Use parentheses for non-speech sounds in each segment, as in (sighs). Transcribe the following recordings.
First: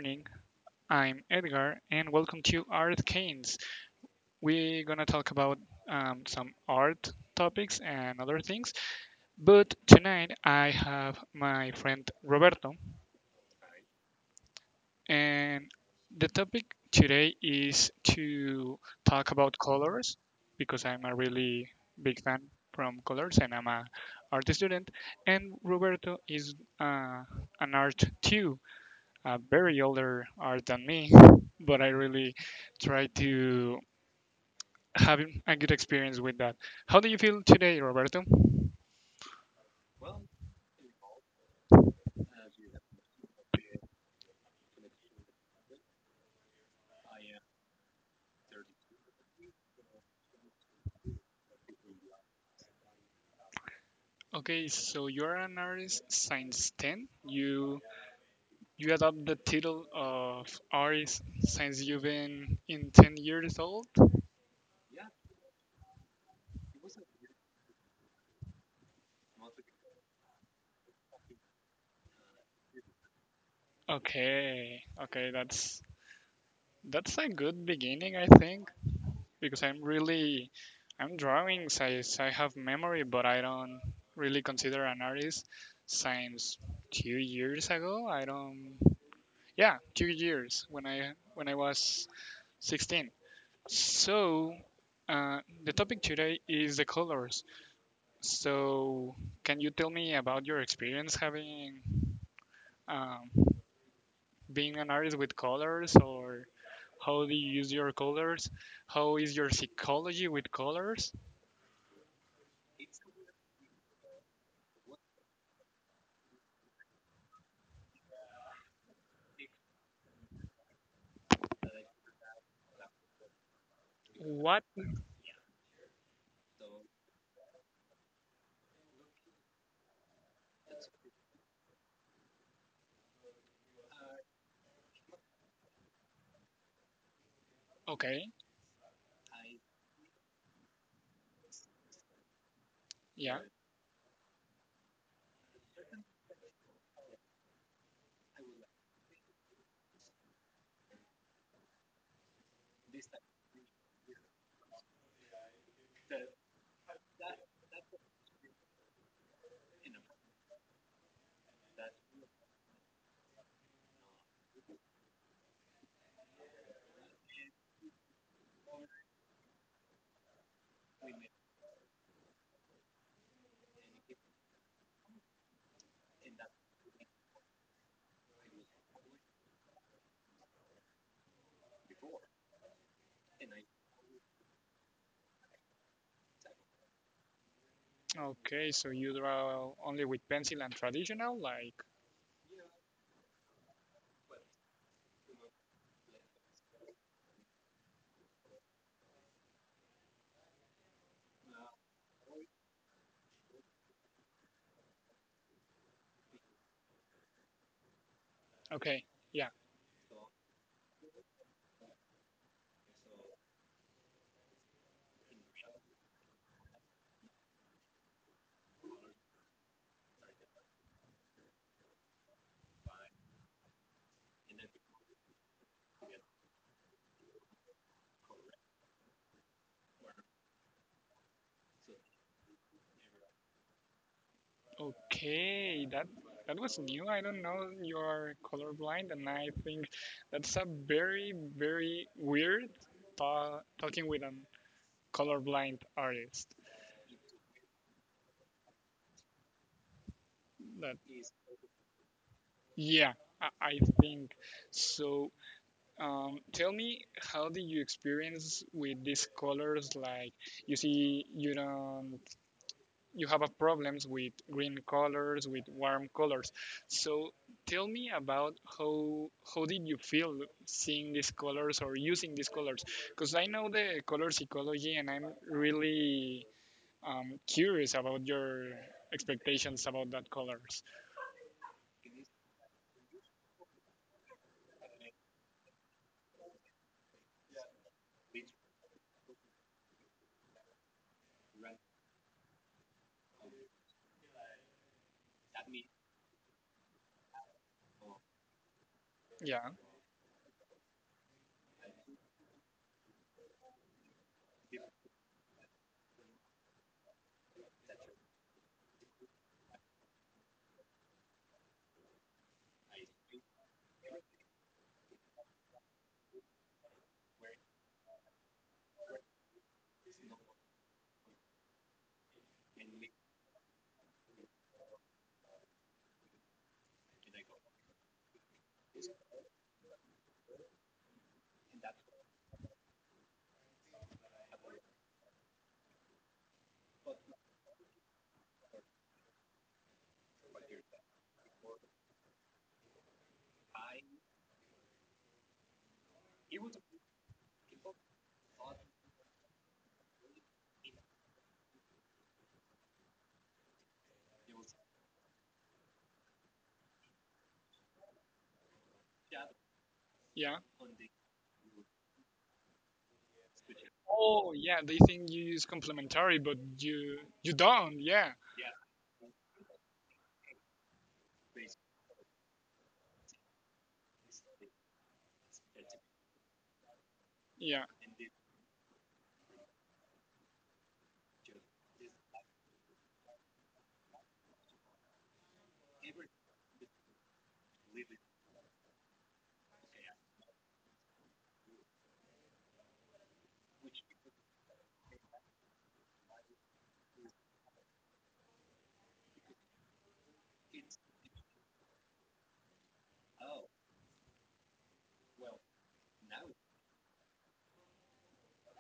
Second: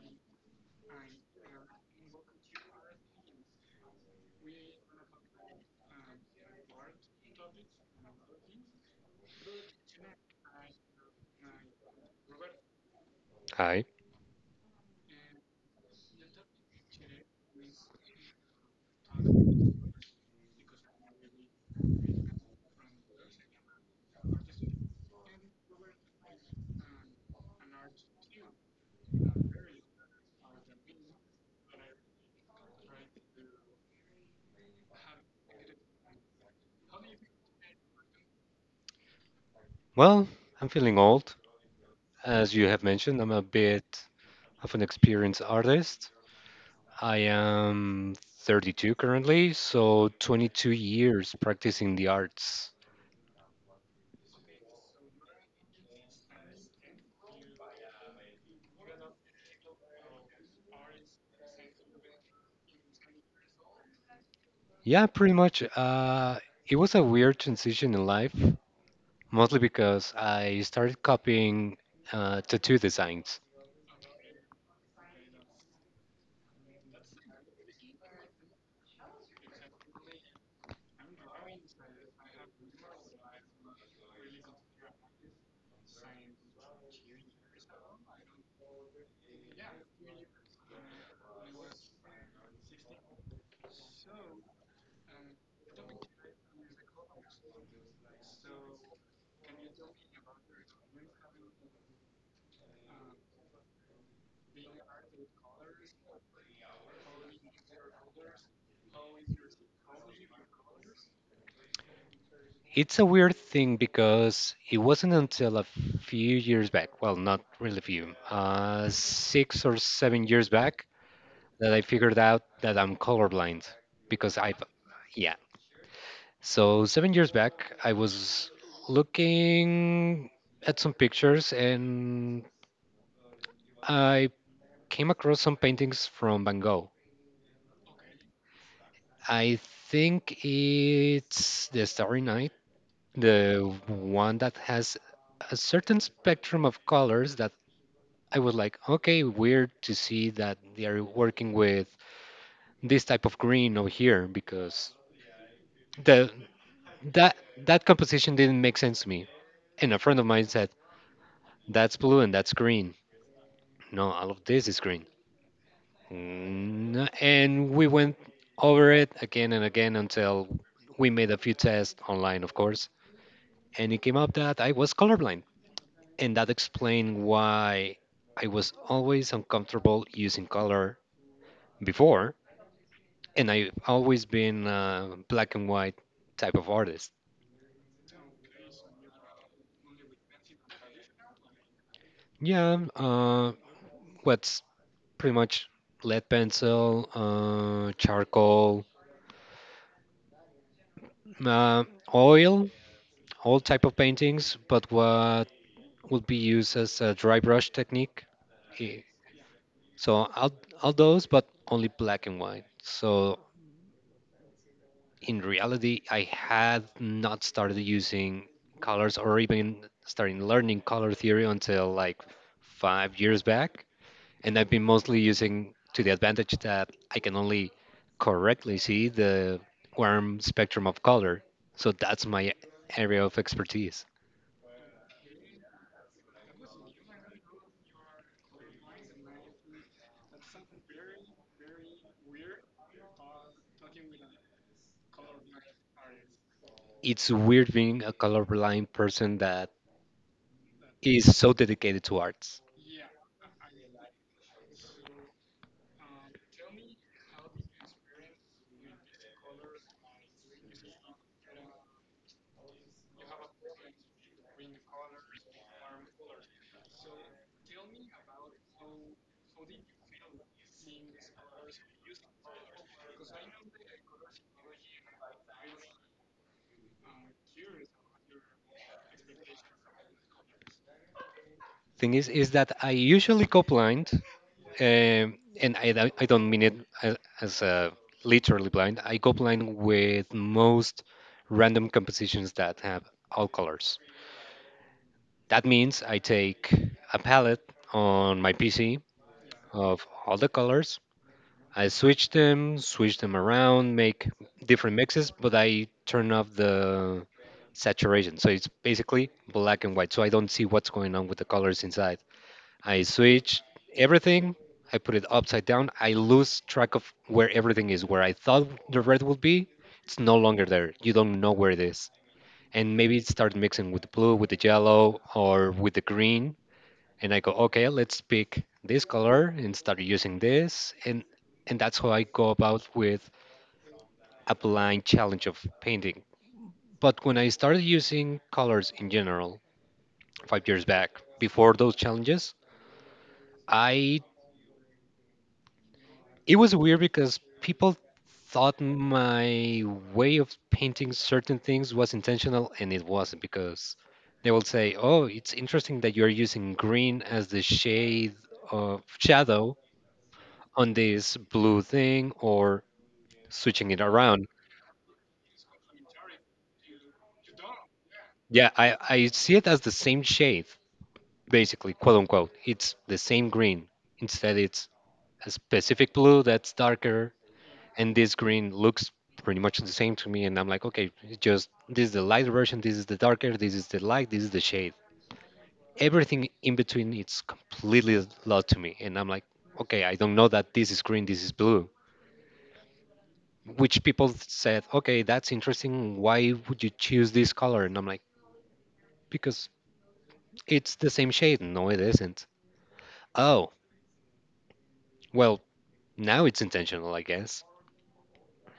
morning. I'm Edgar, and welcome to Art Canes. We're gonna talk about some art topics and other things, but tonight I have my friend Roberto, Hi. and the topic today is to talk about colors because I'm a really big fan from colors and I'm a art student, and Roberto is an art too very older are than me, but I really try to have a good experience with that. How do you feel today, Roberto? Well, I'm feeling old. As you have mentioned, I'm a bit of an experienced artist. I am 32 currently, so 22 years practicing the arts. Okay, so you're an artist since 10. You adopt the title of artist since you've been in 10 years old. Yeah, pretty much. It was a weird transition in life, mostly because I started copying tattoo designs. Okay, okay, that's a good beginning, I think. Because I'm drawing since I have memory, but I don't really consider an artist since 2 years ago. I don't, yeah, 2 years when I was 16. So the topic today is the colors. So can you tell me about your experience having um, being an artist with colors, or how do you use your colors? How is your psychology with colors? It's a weird thing because it wasn't until a few years back, well, not really few, 6 or 7 years back, that I figured out that I'm colorblind because I've, What? yeah. So 7 years back, I was looking at some pictures and I came across some paintings from Van Gogh. Okay, I think it's The Starry Night, yeah. the one that has a certain spectrum of colors that I was like, okay, weird to see that they are working with this type of green over here because the that that composition didn't make sense to me. And a friend of mine said, "That's blue and that's green." No, all of this is green. And we went over it again and again until we made a few tests online, of course, and it came up that I was colorblind, and that explained why I was always uncomfortable using color before, and I've always been a black and white type of artist. Okay, so you draw only with pencil and traditional, like Yeah, what's pretty much lead pencil, charcoal, uh, oil, all type of paintings, but what would be used as a dry brush technique. Eh, okay, yeah. So all those, but only black and white. So in reality, I had not started using colors or even starting learning color theory until like 5 years back. And I've been mostly using to the advantage that I can only correctly see the warm spectrum of color. So that's my area of expertise. Okay, that that was new. I don't know you are colorblind, and I think that's a very very weird talking with an colorblind artist. It's weird being a colorblind person that That is so dedicated to arts. yeah, I think so. Tell me, how did you experience with these colors? Like you see, you don't you have a problems with green colors, with warm colors. So tell me about how did you feel seeing these colors or using these colors? Because I know the color psychology, and I'm really curious about your expectations about that colors. Thing is that I usually go blind, and I don't mean it as literally blind. I go blind with most random compositions that have all colors. That means I take a palette on my PC Yeah, of all the colors. I switch them around, make different mixes, but I turn off the saturation. So it's basically black and white. So I don't see what's going on with the colors inside. I switch everything. I put it upside down. I lose track of where everything is. Where I thought the red would be, it's no longer there. You don't know where it is. And maybe start mixing with the blue, with the yellow, or with the green, and I go, okay, let's pick this color and start using this, and that's how I go about with applying challenge of painting. But when I started using colors in general 5 years back, before those challenges, I it was weird because people thought my way of painting certain things was intentional and it wasn't because they will say, "Oh, it's interesting that you're using green as the shade of shadow yeah. on this blue thing or switching it around." Oh, yeah. They think you use complementary, but you don't. Yeah, Yeah, I see it as the same shade, basically, quote unquote. It's the same green. Instead, it's a specific blue that's darker, yeah, and this green looks pretty much the same to me. And I'm like, okay, it's just this is the light version, this is the darker, this is the light, this is the shade. Everything in between, it's completely lost to me. And I'm like, okay, I don't know that this is green, this is blue, which people said, okay, that's interesting. Why would you choose this color? And I'm like, because it's the same shade. No, it isn't. Oh, well, now it's intentional, I guess.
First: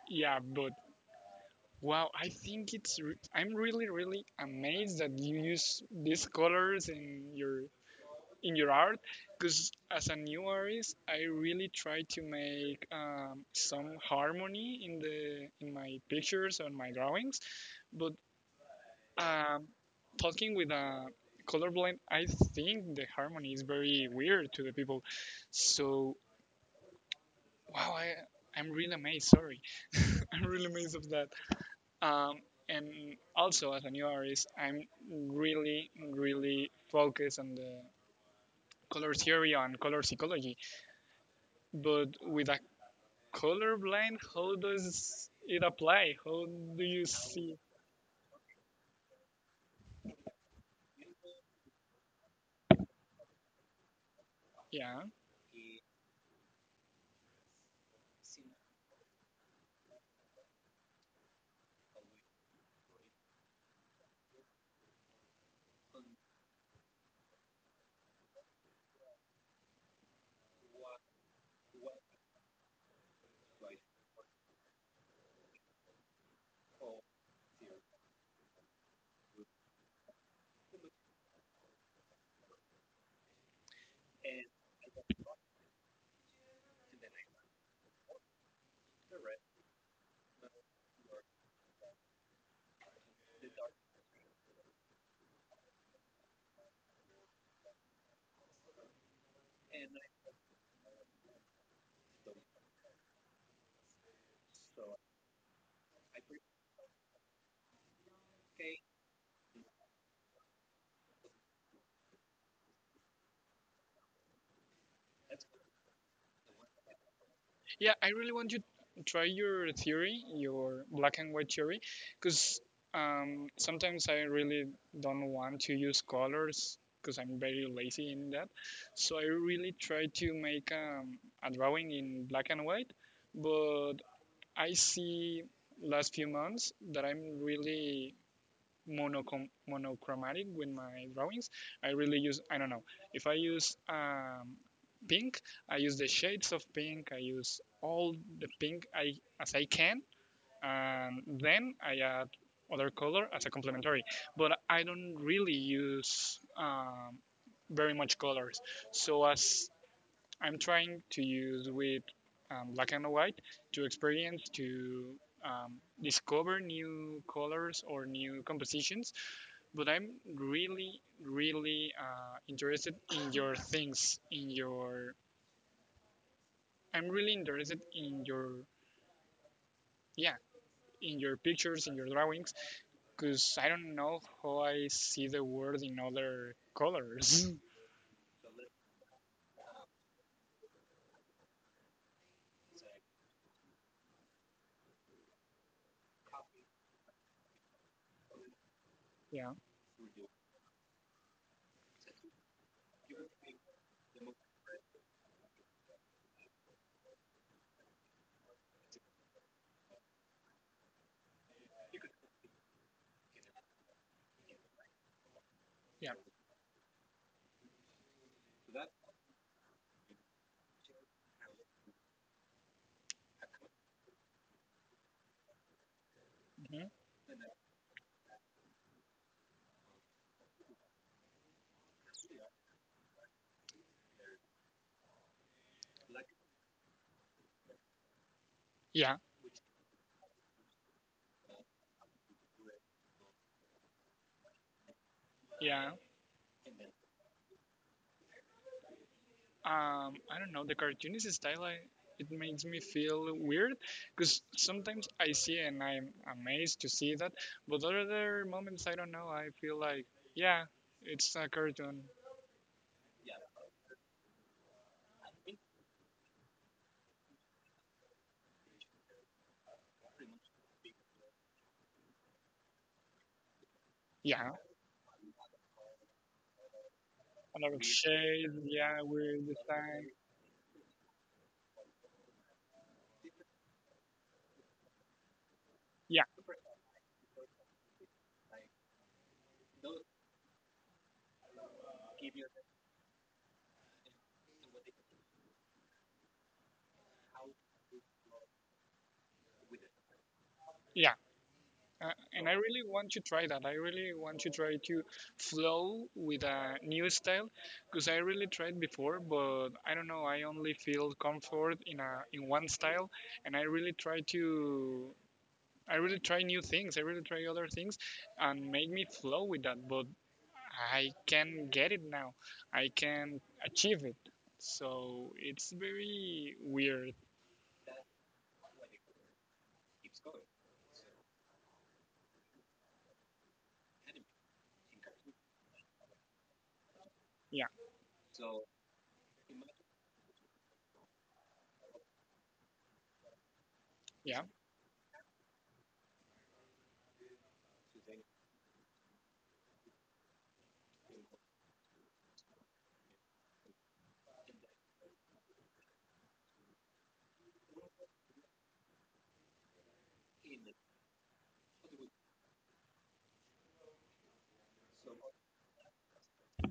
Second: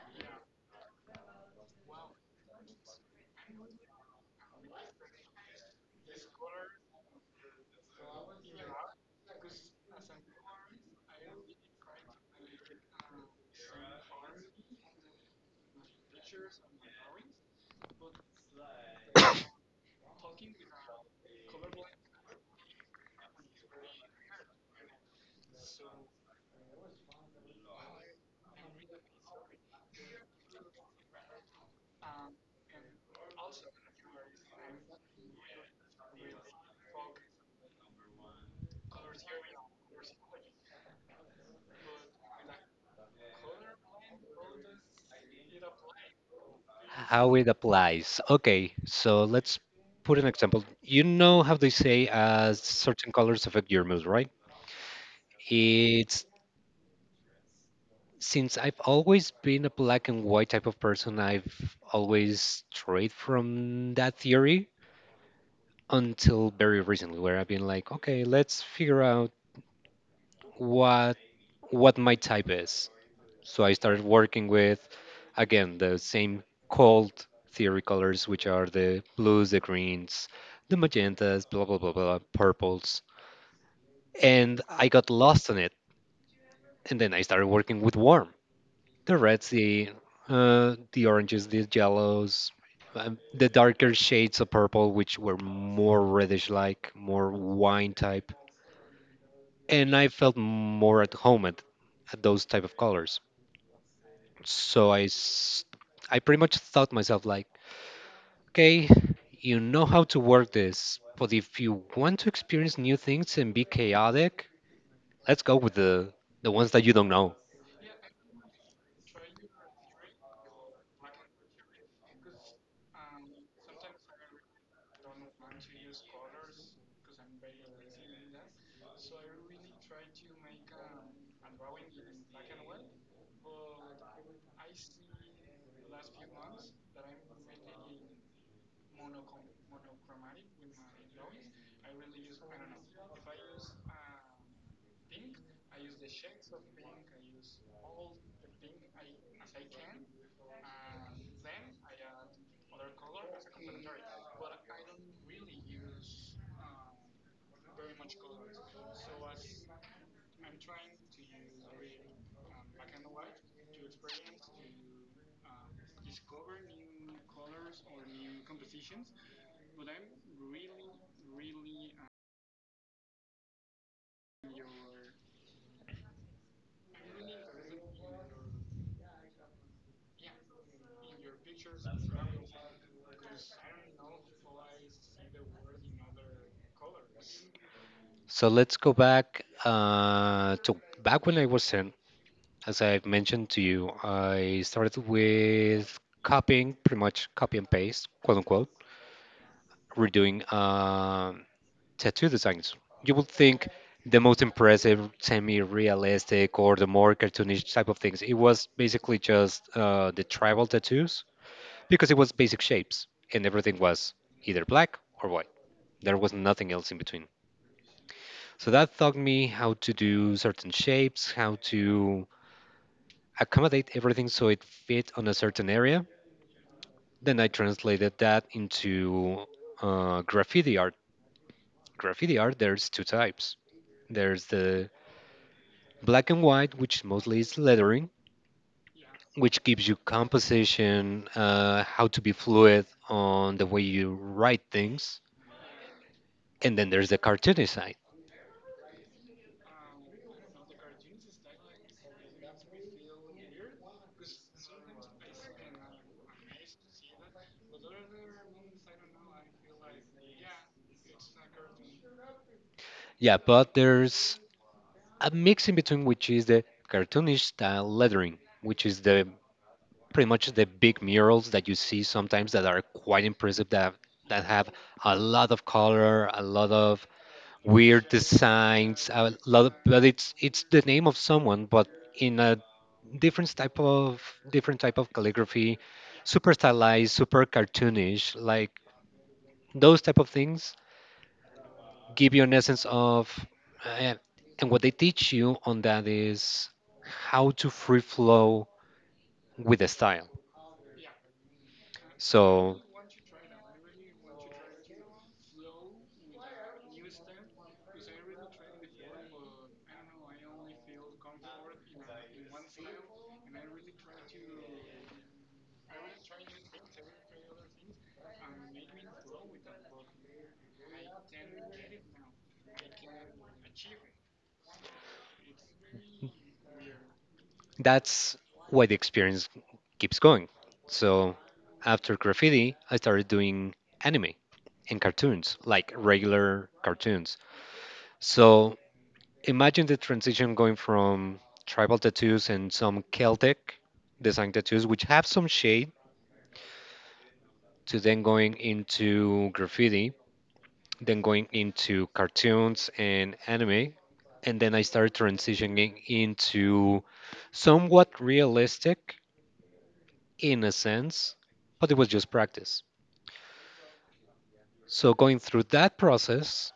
yeah. But wow, I think I'm really really amazed that you use these colors in your art, because as a new artist, I really try to make some harmony in the in my pictures and my drawings, but um, talking with a colorblind, I think the harmony is very weird to the people. So wow, I I'm really amazed. Sorry, (laughs) I'm really amazed of that. Um, and also, as a new artist, I'm really, really focused on the color theory and color psychology. But with a colorblind, how does it apply? How do you How it see? applies. Okay, so let's put an example. You know how they say certain colors affect your mood, right? Yeah. It's, since I've always been a black and white type of person, I've always strayed from that theory until very recently, where I've been like, okay, let's figure out what what my type is. So I started working with, again, the same cold theory colors, which are the blues, the greens, the magentas, blah, blah, blah, blah, purples. And I got lost in it. And then I started working with warm, the reds, the oranges, the yellows, the darker shades of purple, which were more reddish like, more wine type. And I felt more at home at those type of colors. So I pretty much thought myself like, okay, you know how to work this, but if you want to experience new things and be chaotic, let's go with the ones that you don't know. Yeah, I really want you to try your theory, your black and white theory, because sometimes I really don't want to use colors because I'm very lazy in that. So I really try to make a drawing in black and white, but I see last few months that I'm really monochromatic with my drawings. I really use, I don't know, if I use pink, I use the shades of pink, I use all the pink I as I can, and then I add other color as a complementary. But I don't really use very much colors. So as I'm trying to use with black and white to experience to um, discover new colors or new compositions, but I'm really, really interested in your things, in your. I'm really interested in your, yeah, in your pictures, in your drawings, because I don't know how I see the world in other colors. So let's go back to back when I was 10. As I've mentioned to you, I started with copying, pretty much copy and paste, quote unquote. (laughs) Yeah, We're doing tattoo designs. You would think the most impressive, semi-realistic, or the more cartoonish type of things. It was basically just the tribal tattoos because it was basic shapes and everything was either black or white. yeah, There was nothing else in between. So that taught me how to do certain shapes, how to accommodate everything so it fit on a certain area. mhm, Then I translated that into graffiti art. Graffiti art, there's two types. There's the black and white, which mostly is lettering, yeah, which gives you composition, how to be fluid on the way you write things. yeah. And then there's the cartoony side. I don't know the cartoonist style. I, it makes me feel weird because sometimes I see and I'm amazed to see that, but other moments I don't know. I feel like yeah, it's a cartoon Yeah, but there's a mix in between, which is the cartoonish style lettering, which is the, pretty much the big murals that you see sometimes that are quite impressive, that yeah, have a lot of color, a lot of another weird shade, yeah, designs, a with the lot of, but time, it's the name of someone, but in a different type of calligraphy, yeah, super stylized, super cartoonish, like those type of things give you an essence of uh, and what they teach you on that is how to free flow with the style, yeah. Uh, and I so really want to try that. I really want to try to flow with a new style because I really tried before, but I don't know. I only feel comfort in a in one style, and I really try to. I really try new things. I really try other things, and make me flow with that. But I can get it now. I can achieve it. So it's very weird. that's why the experience keeps going. So after graffiti, I started doing anime and cartoons, like regular cartoons. Yeah. So imagine the transition going from tribal tattoos and some Celtic Yeah. design tattoos, which have some shade, to then going into graffiti, then going into cartoons and anime. And then I started transitioning into somewhat realistic in a sense, but it was just practice. So going through that process,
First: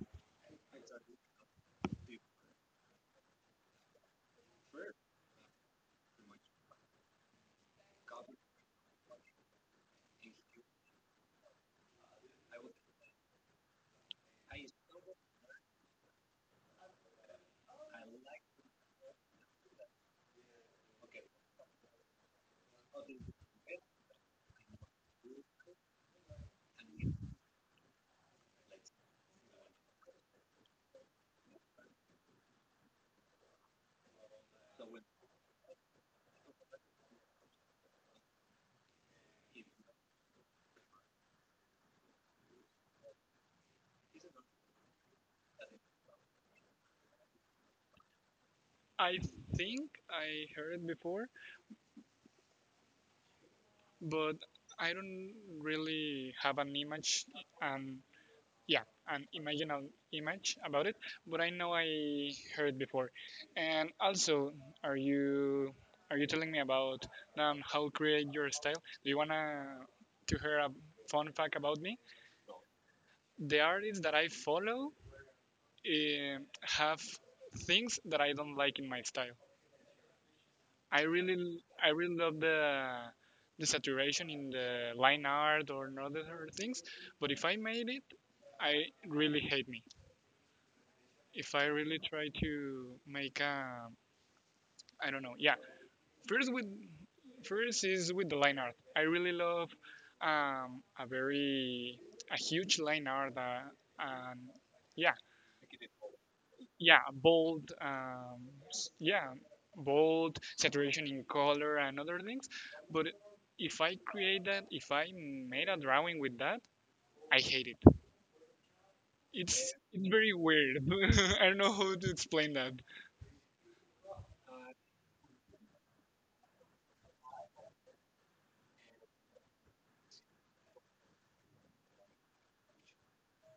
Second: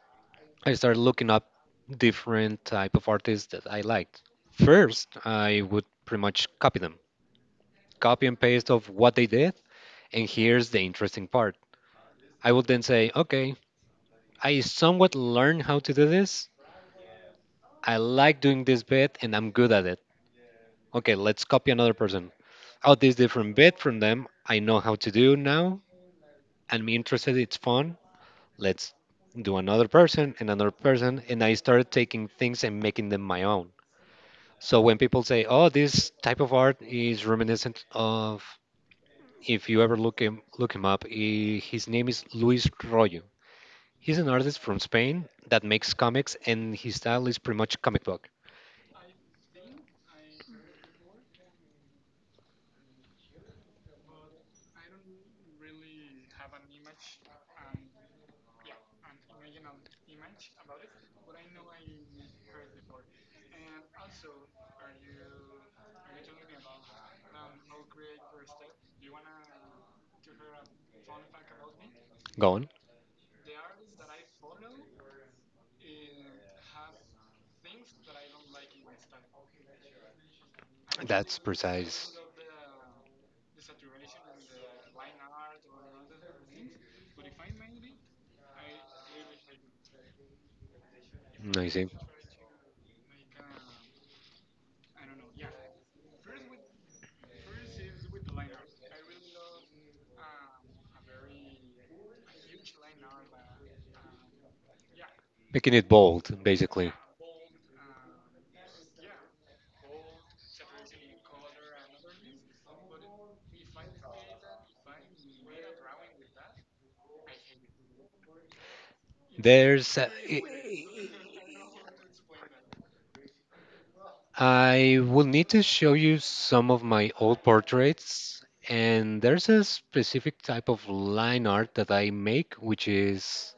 I started looking up different type of artists that I liked. First, I would pretty much copy them, copy and paste of what they did, and here's the interesting part. I would then say, okay, I somewhat learned how to do this. I like doing this bit and I'm good at it. Okay, let's copy another person. Oh, this different bit from them. I know how to do now. I'm interested, it's fun. Let's do another person and another person, and I started taking things and making them my own. So when people say, oh, this type of art is reminiscent of, if you ever look him up, his name is Luis Royo. He's an artist from Spain that makes comics and his style is pretty much comic book. I think I heard it before, but I don't really have an image, um, yeah, an imaginal image about it, but I know I heard before. And also, are you are you telling me about how create your style? Do you wanna to hear a fun fact about me? Go on. The artists that I follow have things that I don't like in my style. That's I precise. really love the saturation in the line art or in other things, but if I made it, I really hate me. If I I really try to make a I don't know. Yeah, first with first is with the line art. I really love a very a huge line art. Um, yeah, Making it bold, basically. yeah bold, yeah bold saturation in color and other things, but if I create that, if I made a drawing with that, I hate it. it's There's. it's uh, very i- weird. (laughs) I don't know how to explain that. I will need to show you some of my old portraits, and there's a specific type of line art that I make, which is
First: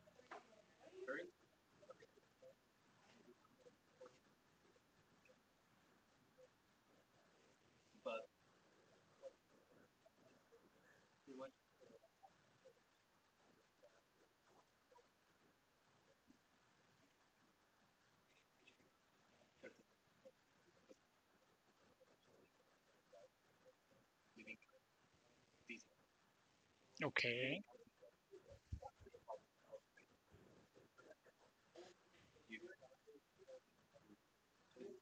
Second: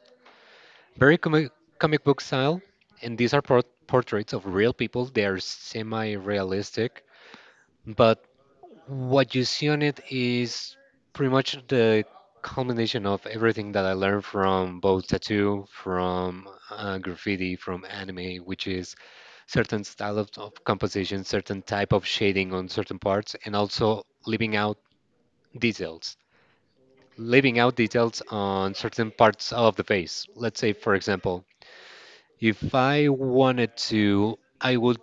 very comic, comic book style. And these are portraits of real people. They are semi-realistic, but what you see on it is pretty much the culmination of everything that I learned from both tattoo, from graffiti, from anime, which is certain style of composition, certain type of shading on certain parts, and also leaving out details. Leaving Okay, out details on certain parts of the face. Let's say, for example, if I wanted to, I would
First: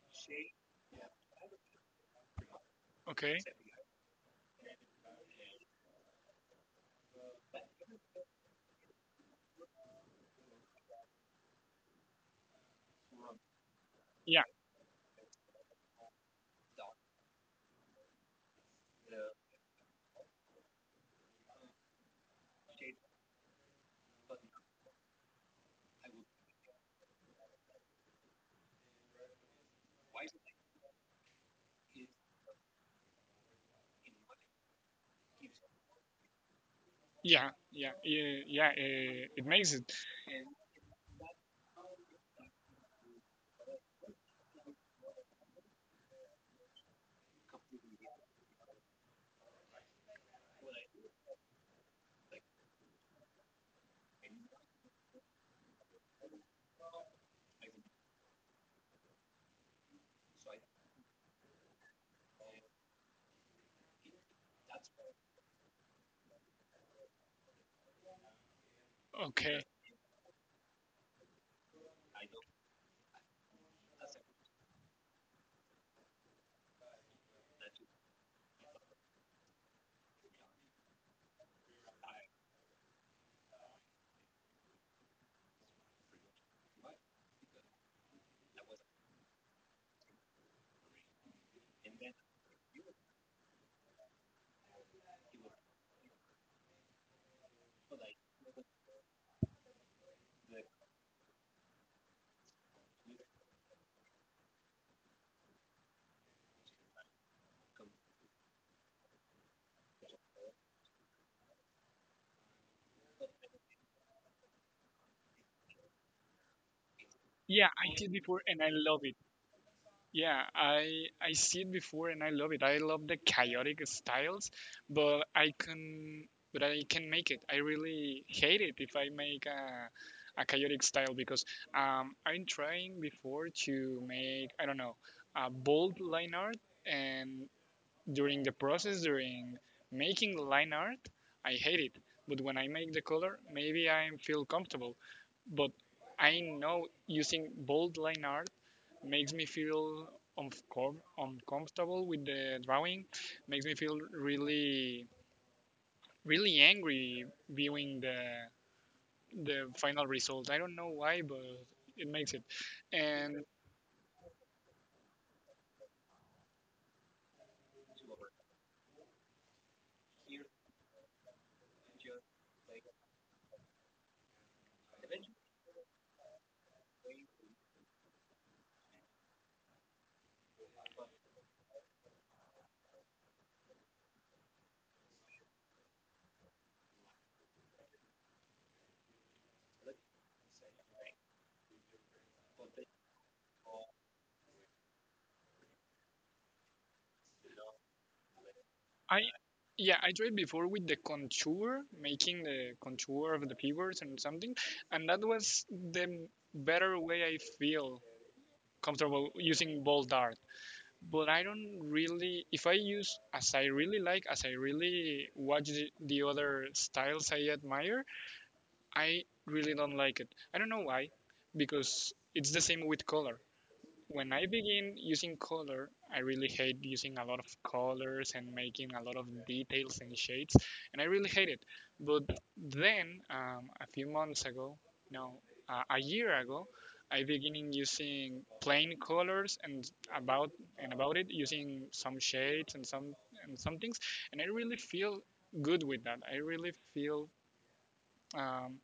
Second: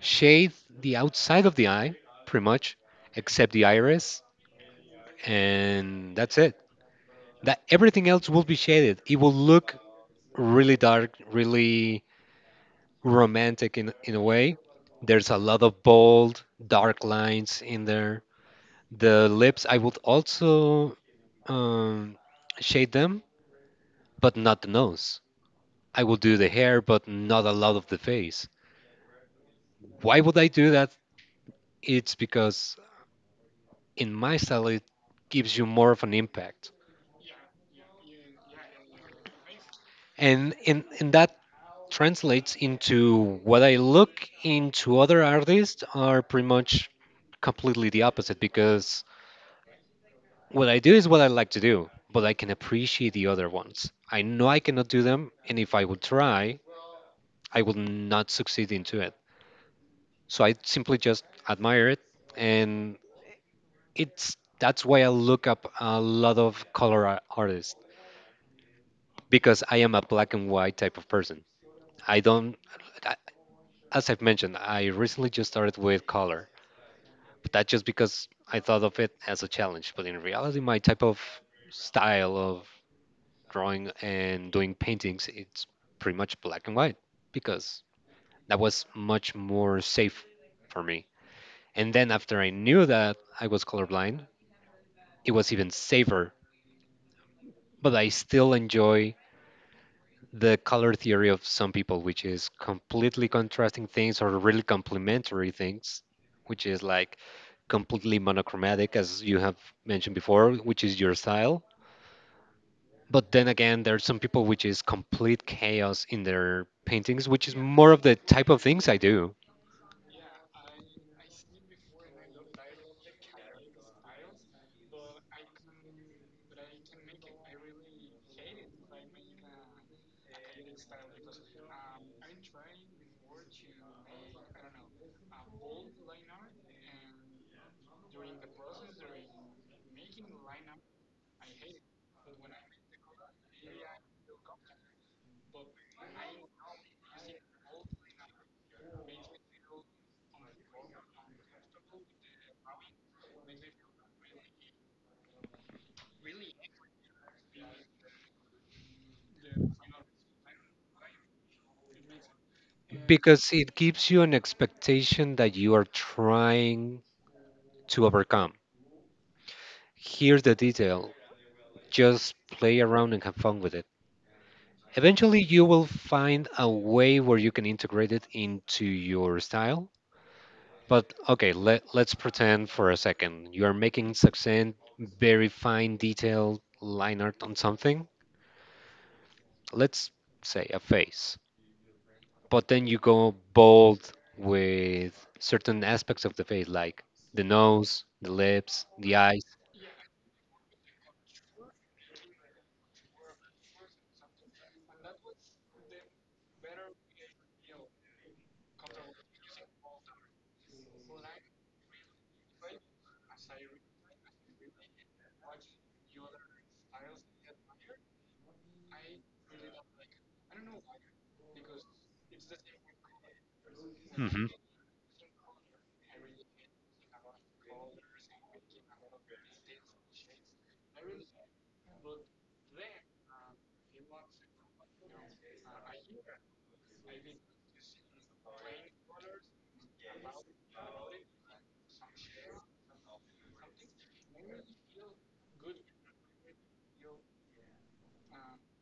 shade the outside of the eye, pretty much, okay, except the iris, and that's it. That everything else will be shaded. It will look really dark, really romantic in a yeah, way. There's a lot of bold, dark lines in there. The lips, I would also um, shade them, but not the nose. I will do the hair, but not a lot of the face. Why would I do that? It's because in my style, it gives you more of an impact. yeah, yeah, yeah, yeah, it makes it And in that translates into what I look into other artists are pretty much completely the opposite because what I do is what I like to do, but I can appreciate the other ones. I know I cannot do them, and if I would try, I would not succeed into it. So I simply just admire it, and it's that's why I look up a lot of color artists okay because I am a black and white type of person. I don't, I- As I've mentioned, I recently just started with color. But that's just because I thought of it as a challenge. But in reality, my type of style of drawing and doing paintings, it's pretty much black and white because that was much more safe for me. And then after I knew that I was colorblind, it was even safer. But I still enjoy the color theory of some people, which is completely contrasting things or really complementary things, which is like completely monochromatic, as you have mentioned before, which is your style. But then again, there are some people which is complete chaos in their paintings, which is yeah I more of did the before type of and I things I love it. do Yeah, I see it before and I love it. I love the chaotic styles, but I can make it. I really hate it if I make a chaotic style because I'm trying before to make I don't know a bold line art, and during the process, during making line art, I hate it. But when I make the color, maybe I feel comfortable. But I know using bold line art makes me feel uncomfortable with the drawing, makes me feel really, really angry viewing the final result. I don't know why, but it makes it. And because it gives you an expectation that you are trying to overcome. Here's the detail, just play around and have fun with it. Eventually, you will find a way where you can integrate it into your style. But okay, let's pretend for a second you are making succinct, very fine, detailed line art on something. Let's say a face, but then you go bold with certain aspects of the face, like the nose, the lips, the I eyes. yeah, I tried before with the contour, making the contour of the figures and something, and that was the better way I feel comfortable using bold art. But I don't really, if I use as I really like, as I really watch the other styles I admire, I really don't like it. I don't know why, because it's the same with color. When I Hmm begin using color, I really hate using a lot of colors and making a lot of details and shades, and I really hate it. But then, a few months ago, no, a year ago, I beginning using plain colors about and about it using some shades and some things, and I really feel good with that. I really feel, um,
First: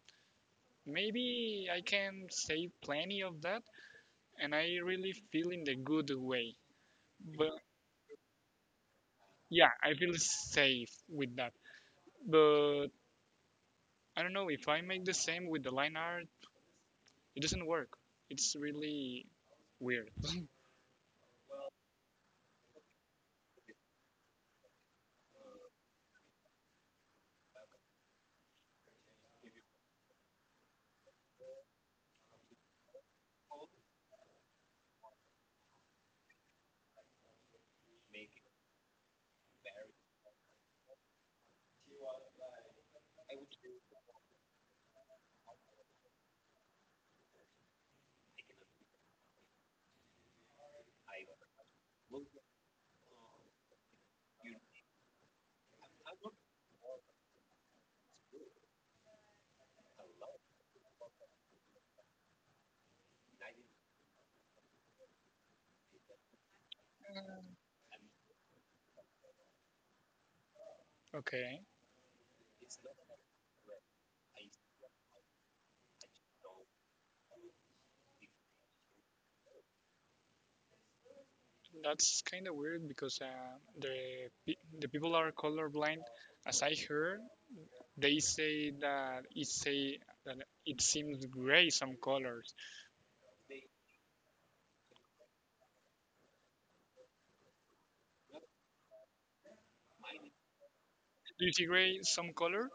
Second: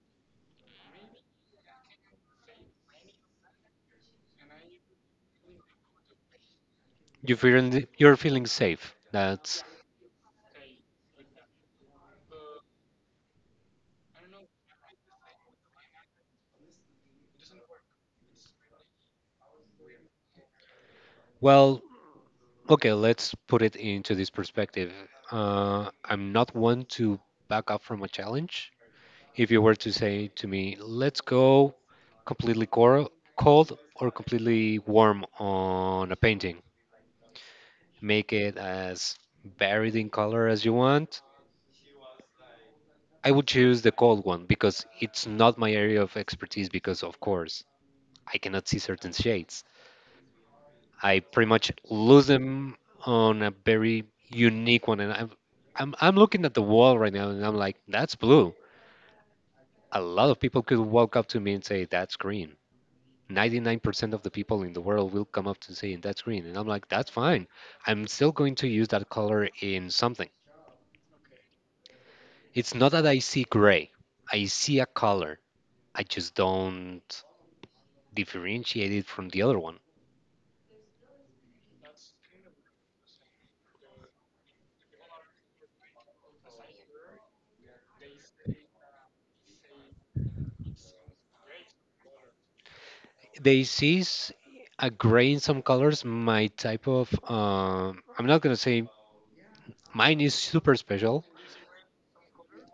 maybe I can save plenty of that, and I really feel in the good way. You But feeling, you're feeling safe. That's, yeah, I feel safe with that. But I don't know if I make the same with the line art, it doesn't work. It's really weird. (laughs) well, okay. Let's put it into this perspective. I'm not one to back up from a challenge. If you were to say to me, let's go completely cor- cold or completely warm on a painting, make it as varied in color as you want, I would choose the cold one because it's not my area of expertise. Because, of course, I cannot see certain shades. I pretty much lose them on a very unique one. I'm looking at the wall right now and I'm like, that's blue. A lot of people could walk up to me and say, that's green. 99% of the people in the world will come up to saying that's green. And I'm like, that's fine. I'm still going to use that color in something. Okay, It's not that I see gray, I see a color. I just don't differentiate it from the other one. that's kind of weird because the the people are colorblind. As I heard, they say that it seems gray some colors. They see a gray in some colors. My type of, I'm not going to say mine is super special Do you see gray some color?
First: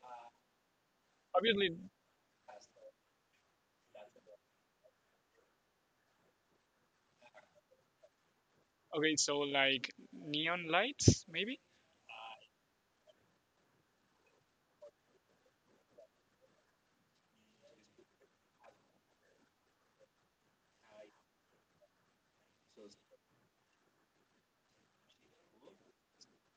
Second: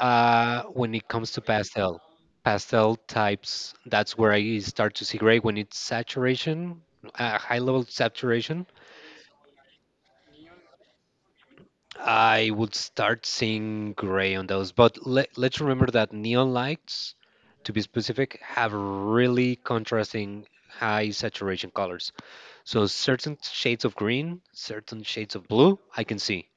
when it comes to Obviously, pastel. Pastel types, that's where I start to see gray when it's saturation, a high level saturation. okay. So like neon lights, maybe. I would start seeing gray on those. But let's remember that neon lights, to be specific, have really contrasting high saturation colors. So certain shades of green, certain shades of blue, I can see.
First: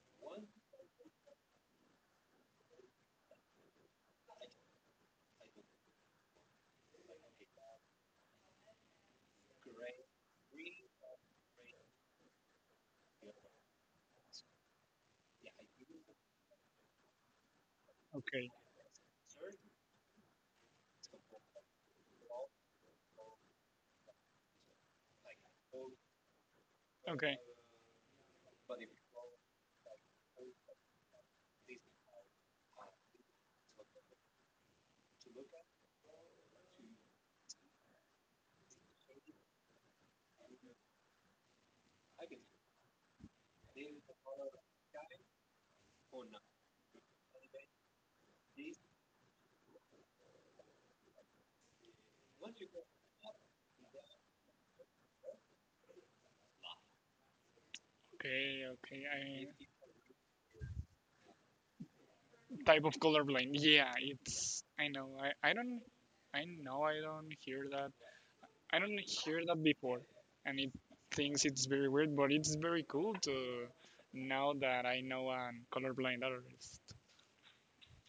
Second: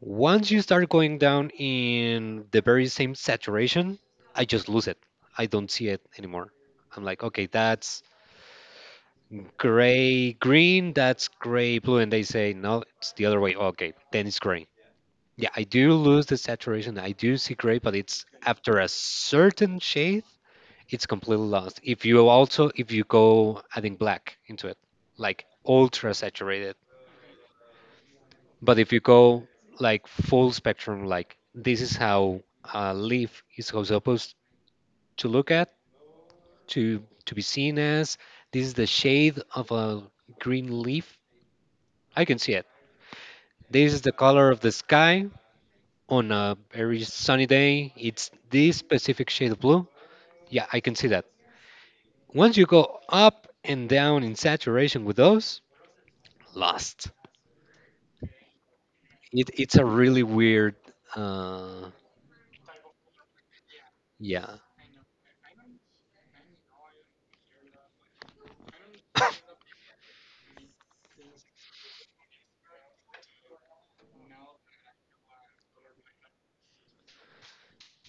Once you start going down in the very same saturation, I just lose it. I don't see it anymore. I'm like, okay, that's gray green, that's gray blue. And they say, no, it's the other way. Okay, then it's gray. Yeah, I do lose the saturation. I do see gray, but it's Okay, after a certain shade, it's completely lost. If you go adding black into it, like ultra saturated. okay. But if you go like full spectrum, like this is how a leaf is supposed to look at, to be seen as. This is the shade of a green leaf. I can see it. This is the color of the sky on a very sunny day. It's this specific shade of blue. Yeah, I can see that. Once you go up and down in saturation with those, lost. Okay, okay. I It's a really weird, uh, type of colorblind. Yeah, yeah. it's. I know. I don't. I know. I don't hear that. I don't hear that before, and it thinks it's very weird, but it's very cool to now that I know a colorblind artist.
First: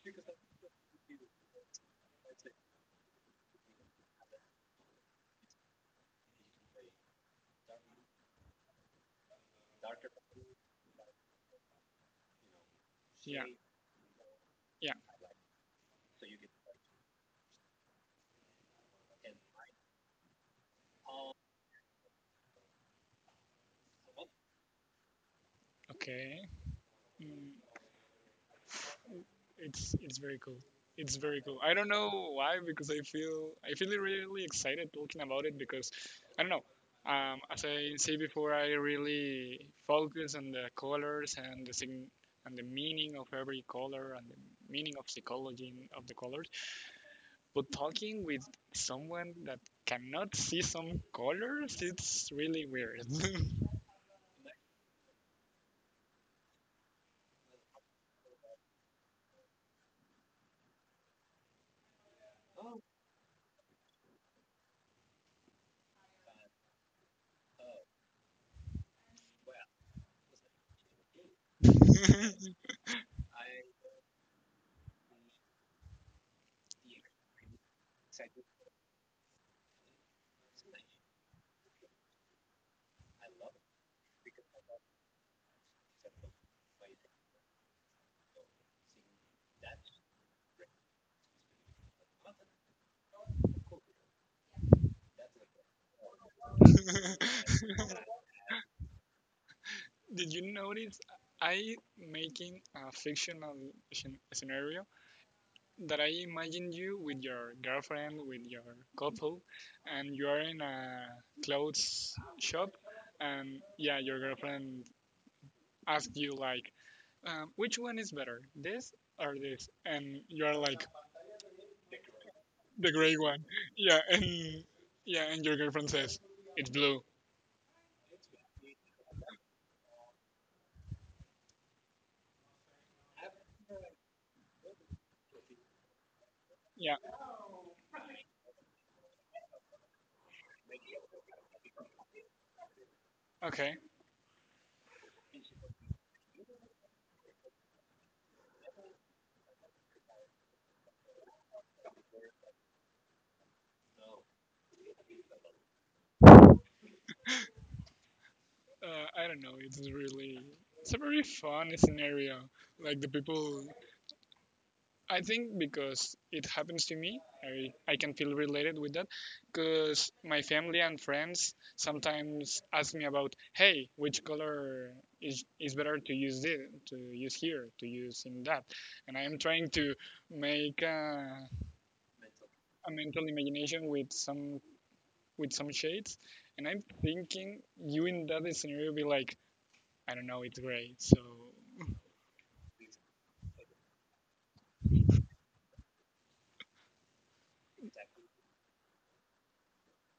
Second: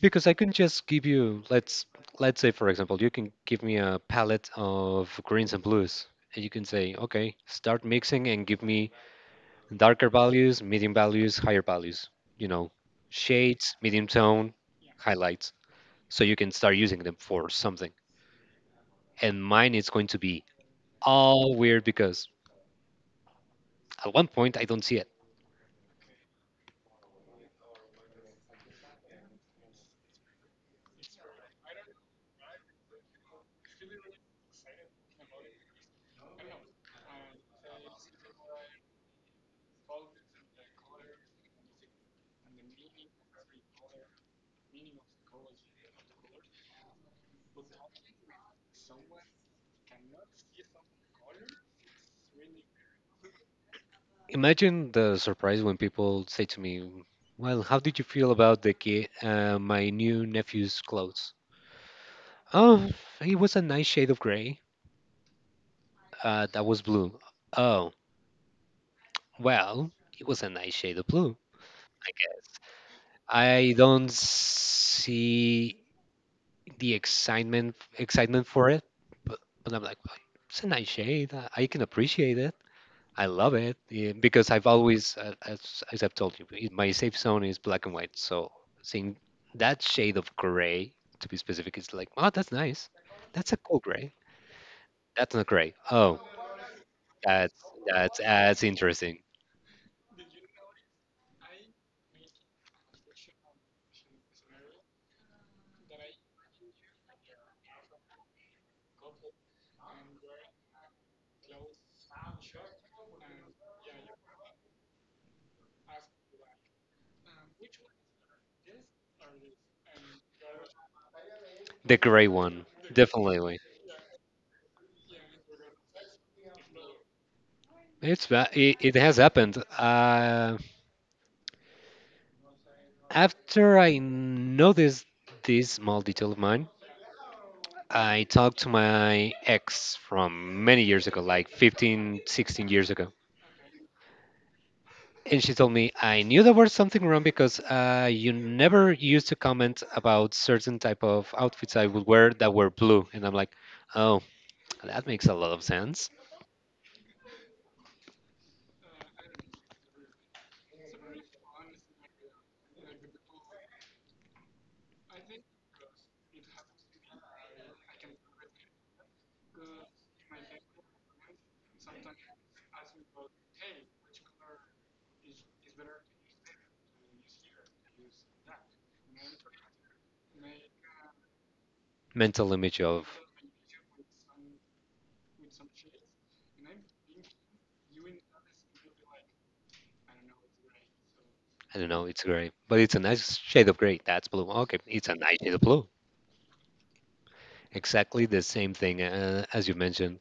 Because I can just give you, let's say for example, you can give me a palette of greens and blues, and you can say, okay, start mixing and give me darker values, medium values, higher values. You know, Yeah. shades, medium tone, Yeah. highlights. So you can start using them for something. And mine is going to be all weird because at one point I don't see it. Okay. Mm. It's very cool. It's very cool. I don't know why because I feel really excited talking about it because I don't know. As I said before, I really focus on the colors and the sign and the meaning of every color and the meaning of psychology of the colors. But talking with someone that cannot see some colors, it's really weird. (laughs) Imagine the surprise when people say to me, "Well, how did you feel about the ki my new nephew's clothes?" Oh, it was a nice shade of gray. That was blue. Oh, well, it was a nice shade of blue. I guess I don't see the excitement for it, but I'm like, "Well, it's a nice shade. I can appreciate it. I love it. Yeah, because I've always, as, I've told you, my safe zone is black and white. So seeing that shade of gray, to be specific, is like, oh, that's nice. That's a cool gray. That's not gray. Oh, that's that's interesting. Did you notice I making a fictional scenario that I imagine you with your girlfriend, with your couple, and you are in a clothes shop, and yeah, your girlfriend asks you like, which one is better, this or this? And you are like The gray one, the gray one. definitely. (laughs) Yeah, and yeah, and your girlfriend says it's blue. It, it has happened. After I noticed this small detail of mine, Yeah, I talked to my ex from many years ago, like 15, 16 years ago. okay. And she told me, I knew there was something wrong because you never used to comment about certain type of outfits I would wear that were blue. And I'm like, oh, that makes a lot of sense. I don't know. It's really it's a very fun scenario. Like the people I think because it happens to me, I can feel related with that. Because my family and friends sometimes ask me about, hey, which color is better to use this, to use here, to use in that. And I am trying to make Mental image a of, mental imagination with some shades. And I'm thinking you in that scenario be like, I don't know, it's gray. So I don't know, it's gray, but it's a nice shade of gray. That's blue. Okay, it's a nice shade of blue. Exactly the same thing as you mentioned.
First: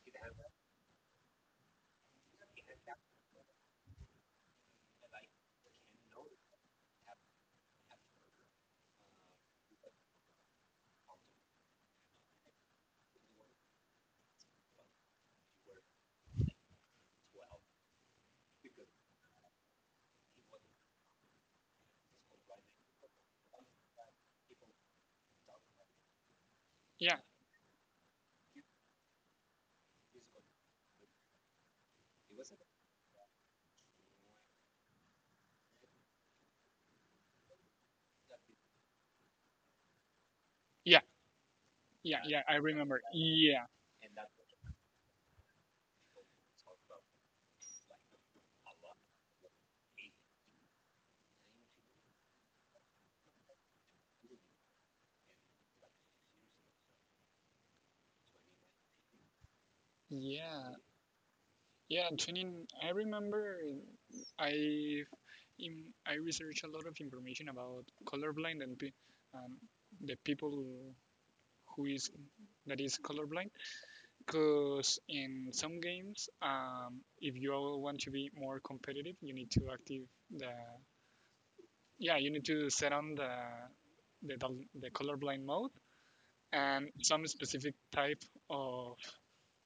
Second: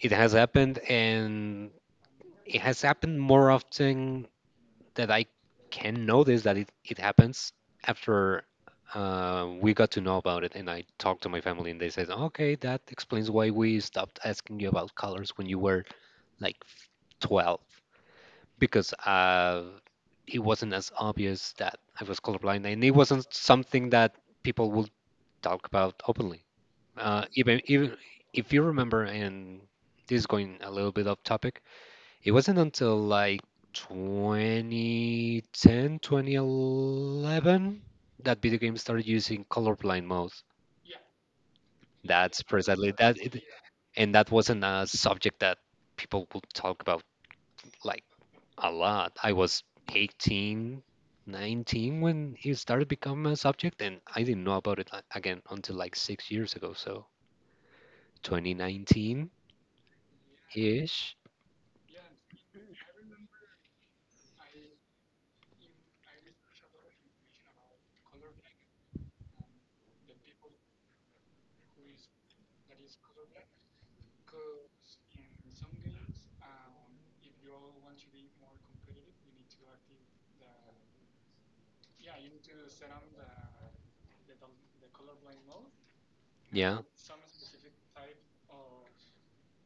It has happened, and it has happened more often that I can notice that it happens after we got to know about it, and I talked to my family and they said, okay, that explains why we stopped asking you about colors when you were like 12 because it wasn't as obvious that I was colorblind and it wasn't something that people would talk about openly. yeah, Even if you remember, and this is going a little bit off topic, it wasn't until like 2010, 2011 that video games started using colorblind mode. yeah, yeah, That's yeah. I precisely remember. that, it, Yeah, and that wasn't a subject that people would talk about like a lot. I was 18, 19 when it started becoming a subject, and I didn't know about it again until like six years ago. So 2019 yeah. ish. Yeah, Antonin, I remember I I researched a lot of information about colorblind and um, the people who is that is colorblind because in some games if you all want to be more competitive you need to active the yeah you need to set on the colorblind mode Yeah. and some specific type of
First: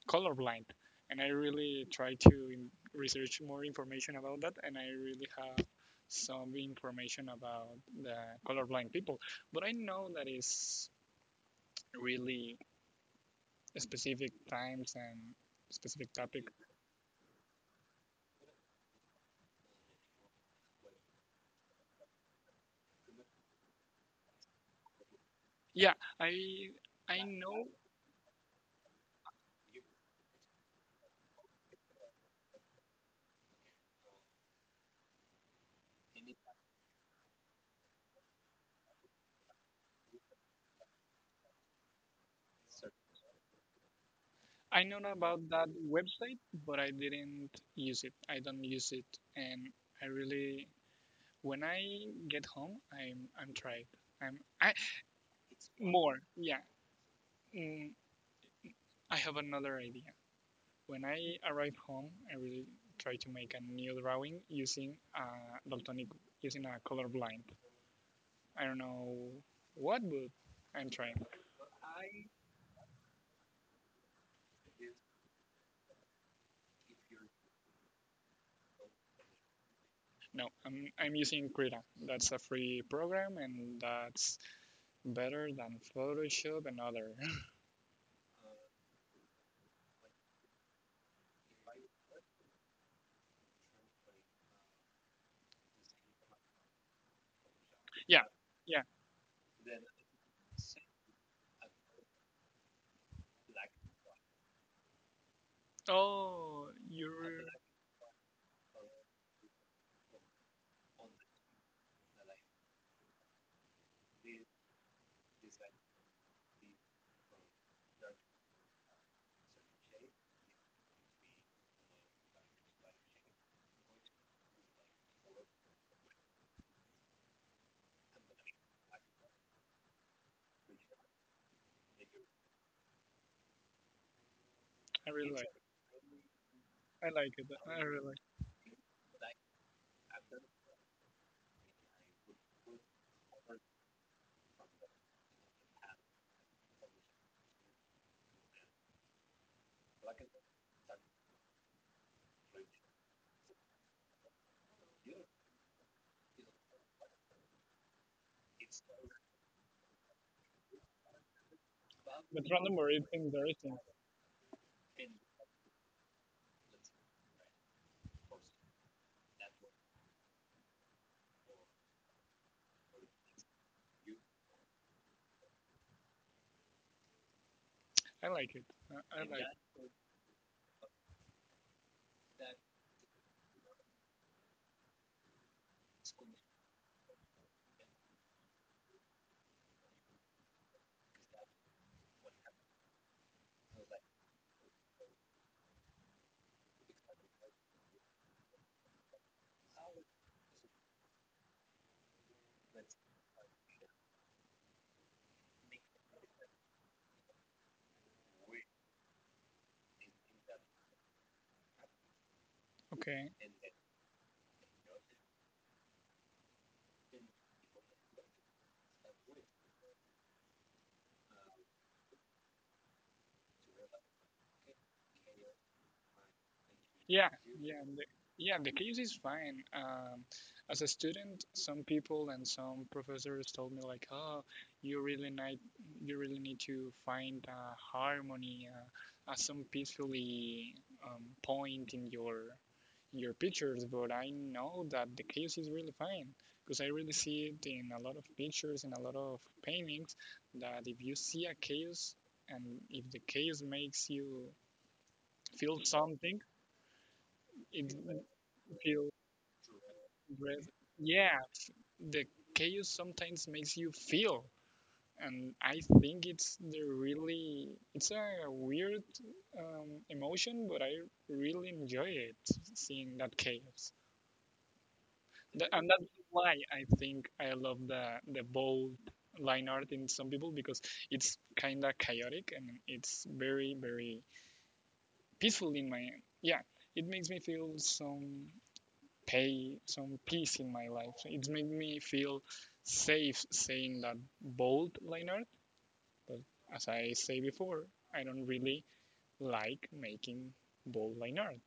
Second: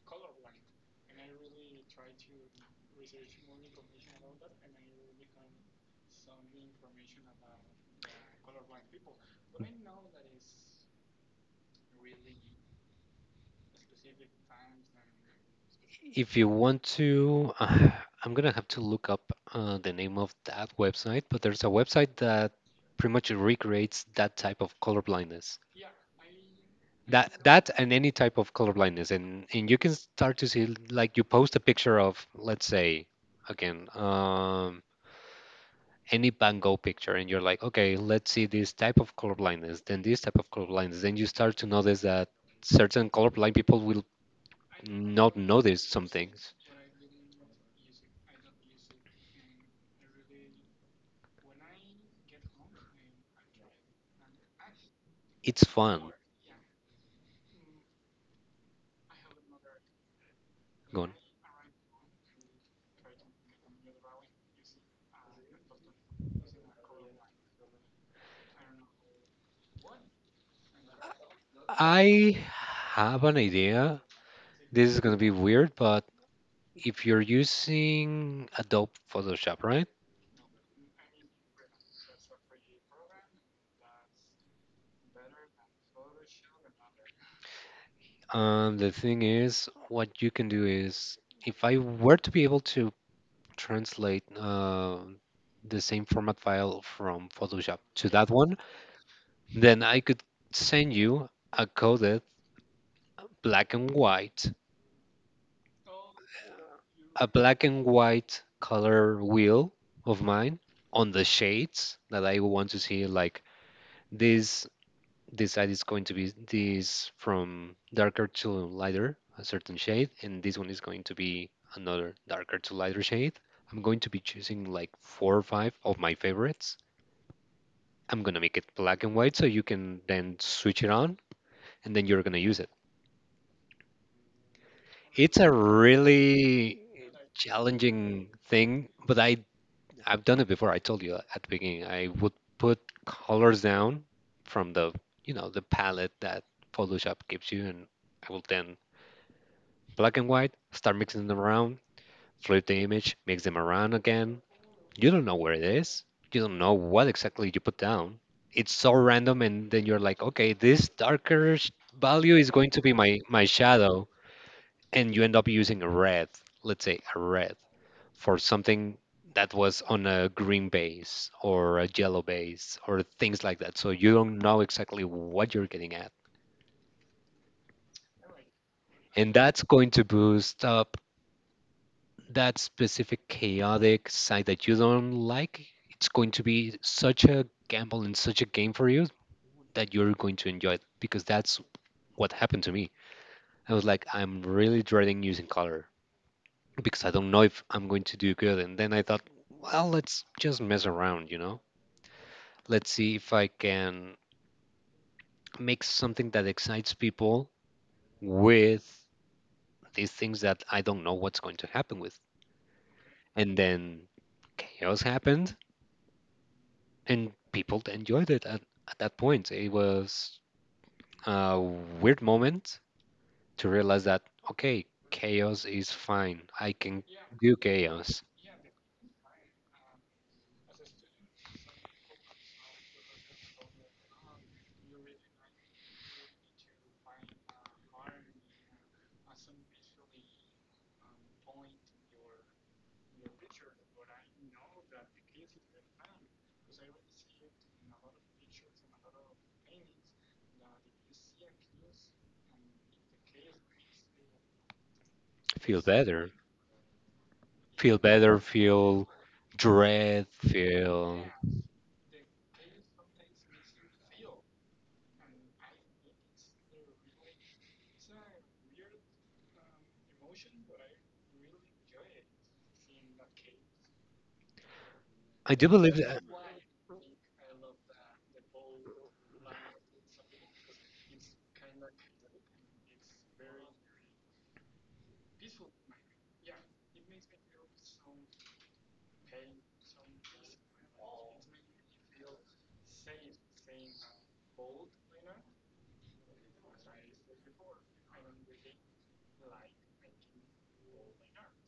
colorblind, and I really try to research more information about that, and I really have some information about the colorblind people. But I know that is really specific times and specific If topic. you want to, I'm gonna have to look up the name of that website, but there's a website that pretty much recreates that type of colorblindness. Yeah, I I That, know that and any type of colorblindness, and you can start to see, like, you post a picture of, let's say, again, any Van Gogh picture, and you're like, okay, let's see this type of colorblindness, then this type of colorblindness, then you start to notice that certain colorblind people will I know not about that notice some website, things. but I didn't use it. I don't use it, and I really when I get home, I'm tried. I'm I It's fun. more yeah. mm, I have another idea. Go When on. I arrive home, I will try to make a new drawing using daltonic, using a colorblind. I don't know what, but I'm trying. I have an idea. This is going to be weird, but if you're using Adobe Photoshop, right? No, I'm using Krita. That's a free program, and that's better than Photoshop and other. (laughs) The thing is, what you can do is, if I were to be able to translate the same format file from Photoshop to Yeah, that one, yeah. then I could send you a coded black and white, Oh, a you're. black and white color wheel of mine, on the shades that I want to see, like this. This side is going to be this, from darker to lighter, a certain shade, and this one is going to be another darker to lighter shade. I'm going to be choosing like four or five of my favorites. I'm gonna make it black and white so you can then switch it on, and then you're gonna use it. I really It's like. a really I like it. I really like. challenging It. thing, but I've done it before. I told you at the beginning. I would put colors down from the, you know, the palette that Photoshop gives you, and I will then black and white, start mixing them around, flip the image, mix them around again. You don't know where it is. You don't know what exactly you put down. It's so random, and then you're like, okay, value But is going random to word be is my, my interesting. shadow. And you end up using a red, let's say a red, for something that was on a green base or a yellow base or things like that. So you don't know exactly what you're getting at. I like it. I And like. that's going to boost up that specific chaotic side that you don't like, it's going to be such a gamble and such a game for you that you're going to enjoy it because that's what happened to me. I was like, I'm really dreading using color because I don't know if I'm going to do good. And then I thought, well, let's just mess around, you know? Let's see if I can make something that excites people with these things that I don't know what's going to happen with. Okay. And then chaos happens and people enjoyed it at that point. It was a weird moment to realize that, okay, chaos is fine. I can Yeah, do yeah, the, chaos, yeah. The case is fine. As a student, some people and some professors told me like, "Oh, you really need, you really need to find a harmony, some peacefully point in your pictures." But I know that the chaos is really fine because I really see it in a lot of pictures and a lot of paintings. That if you see a chaos and if the chaos makes you feel feel better, something, feel it better, feel feel dread, dress. feel. Yeah, the chaos sometimes makes you feel, and I think it's the really it's a weird emotion, but I really enjoy it seeing that chaos. I do And believe that's that. why I think I love the bold line art in some people because it's kind of chaotic and it's very peaceful in my yeah, it makes me feel some peace in my life. So it's made me feel safe saying that bold Leonard, but as I say before, I don't really like making bold line art.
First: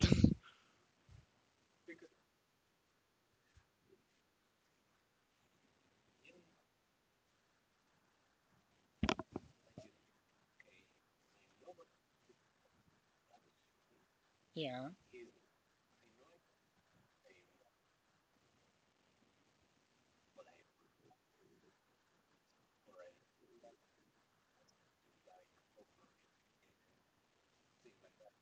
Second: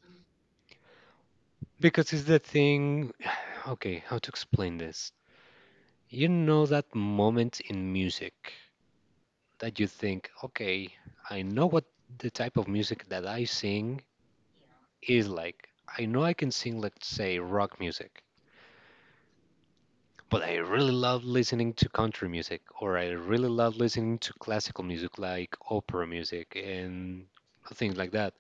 Because it's the thing. (sighs) Okay, how to explain this? You know that moment in music that you think, okay, I know what the type of music that I sing (laughs) yeah, is like. I know I can sing, let's say, rock music, but I really love listening to country music, or I really love listening to classical music like opera music and things like that.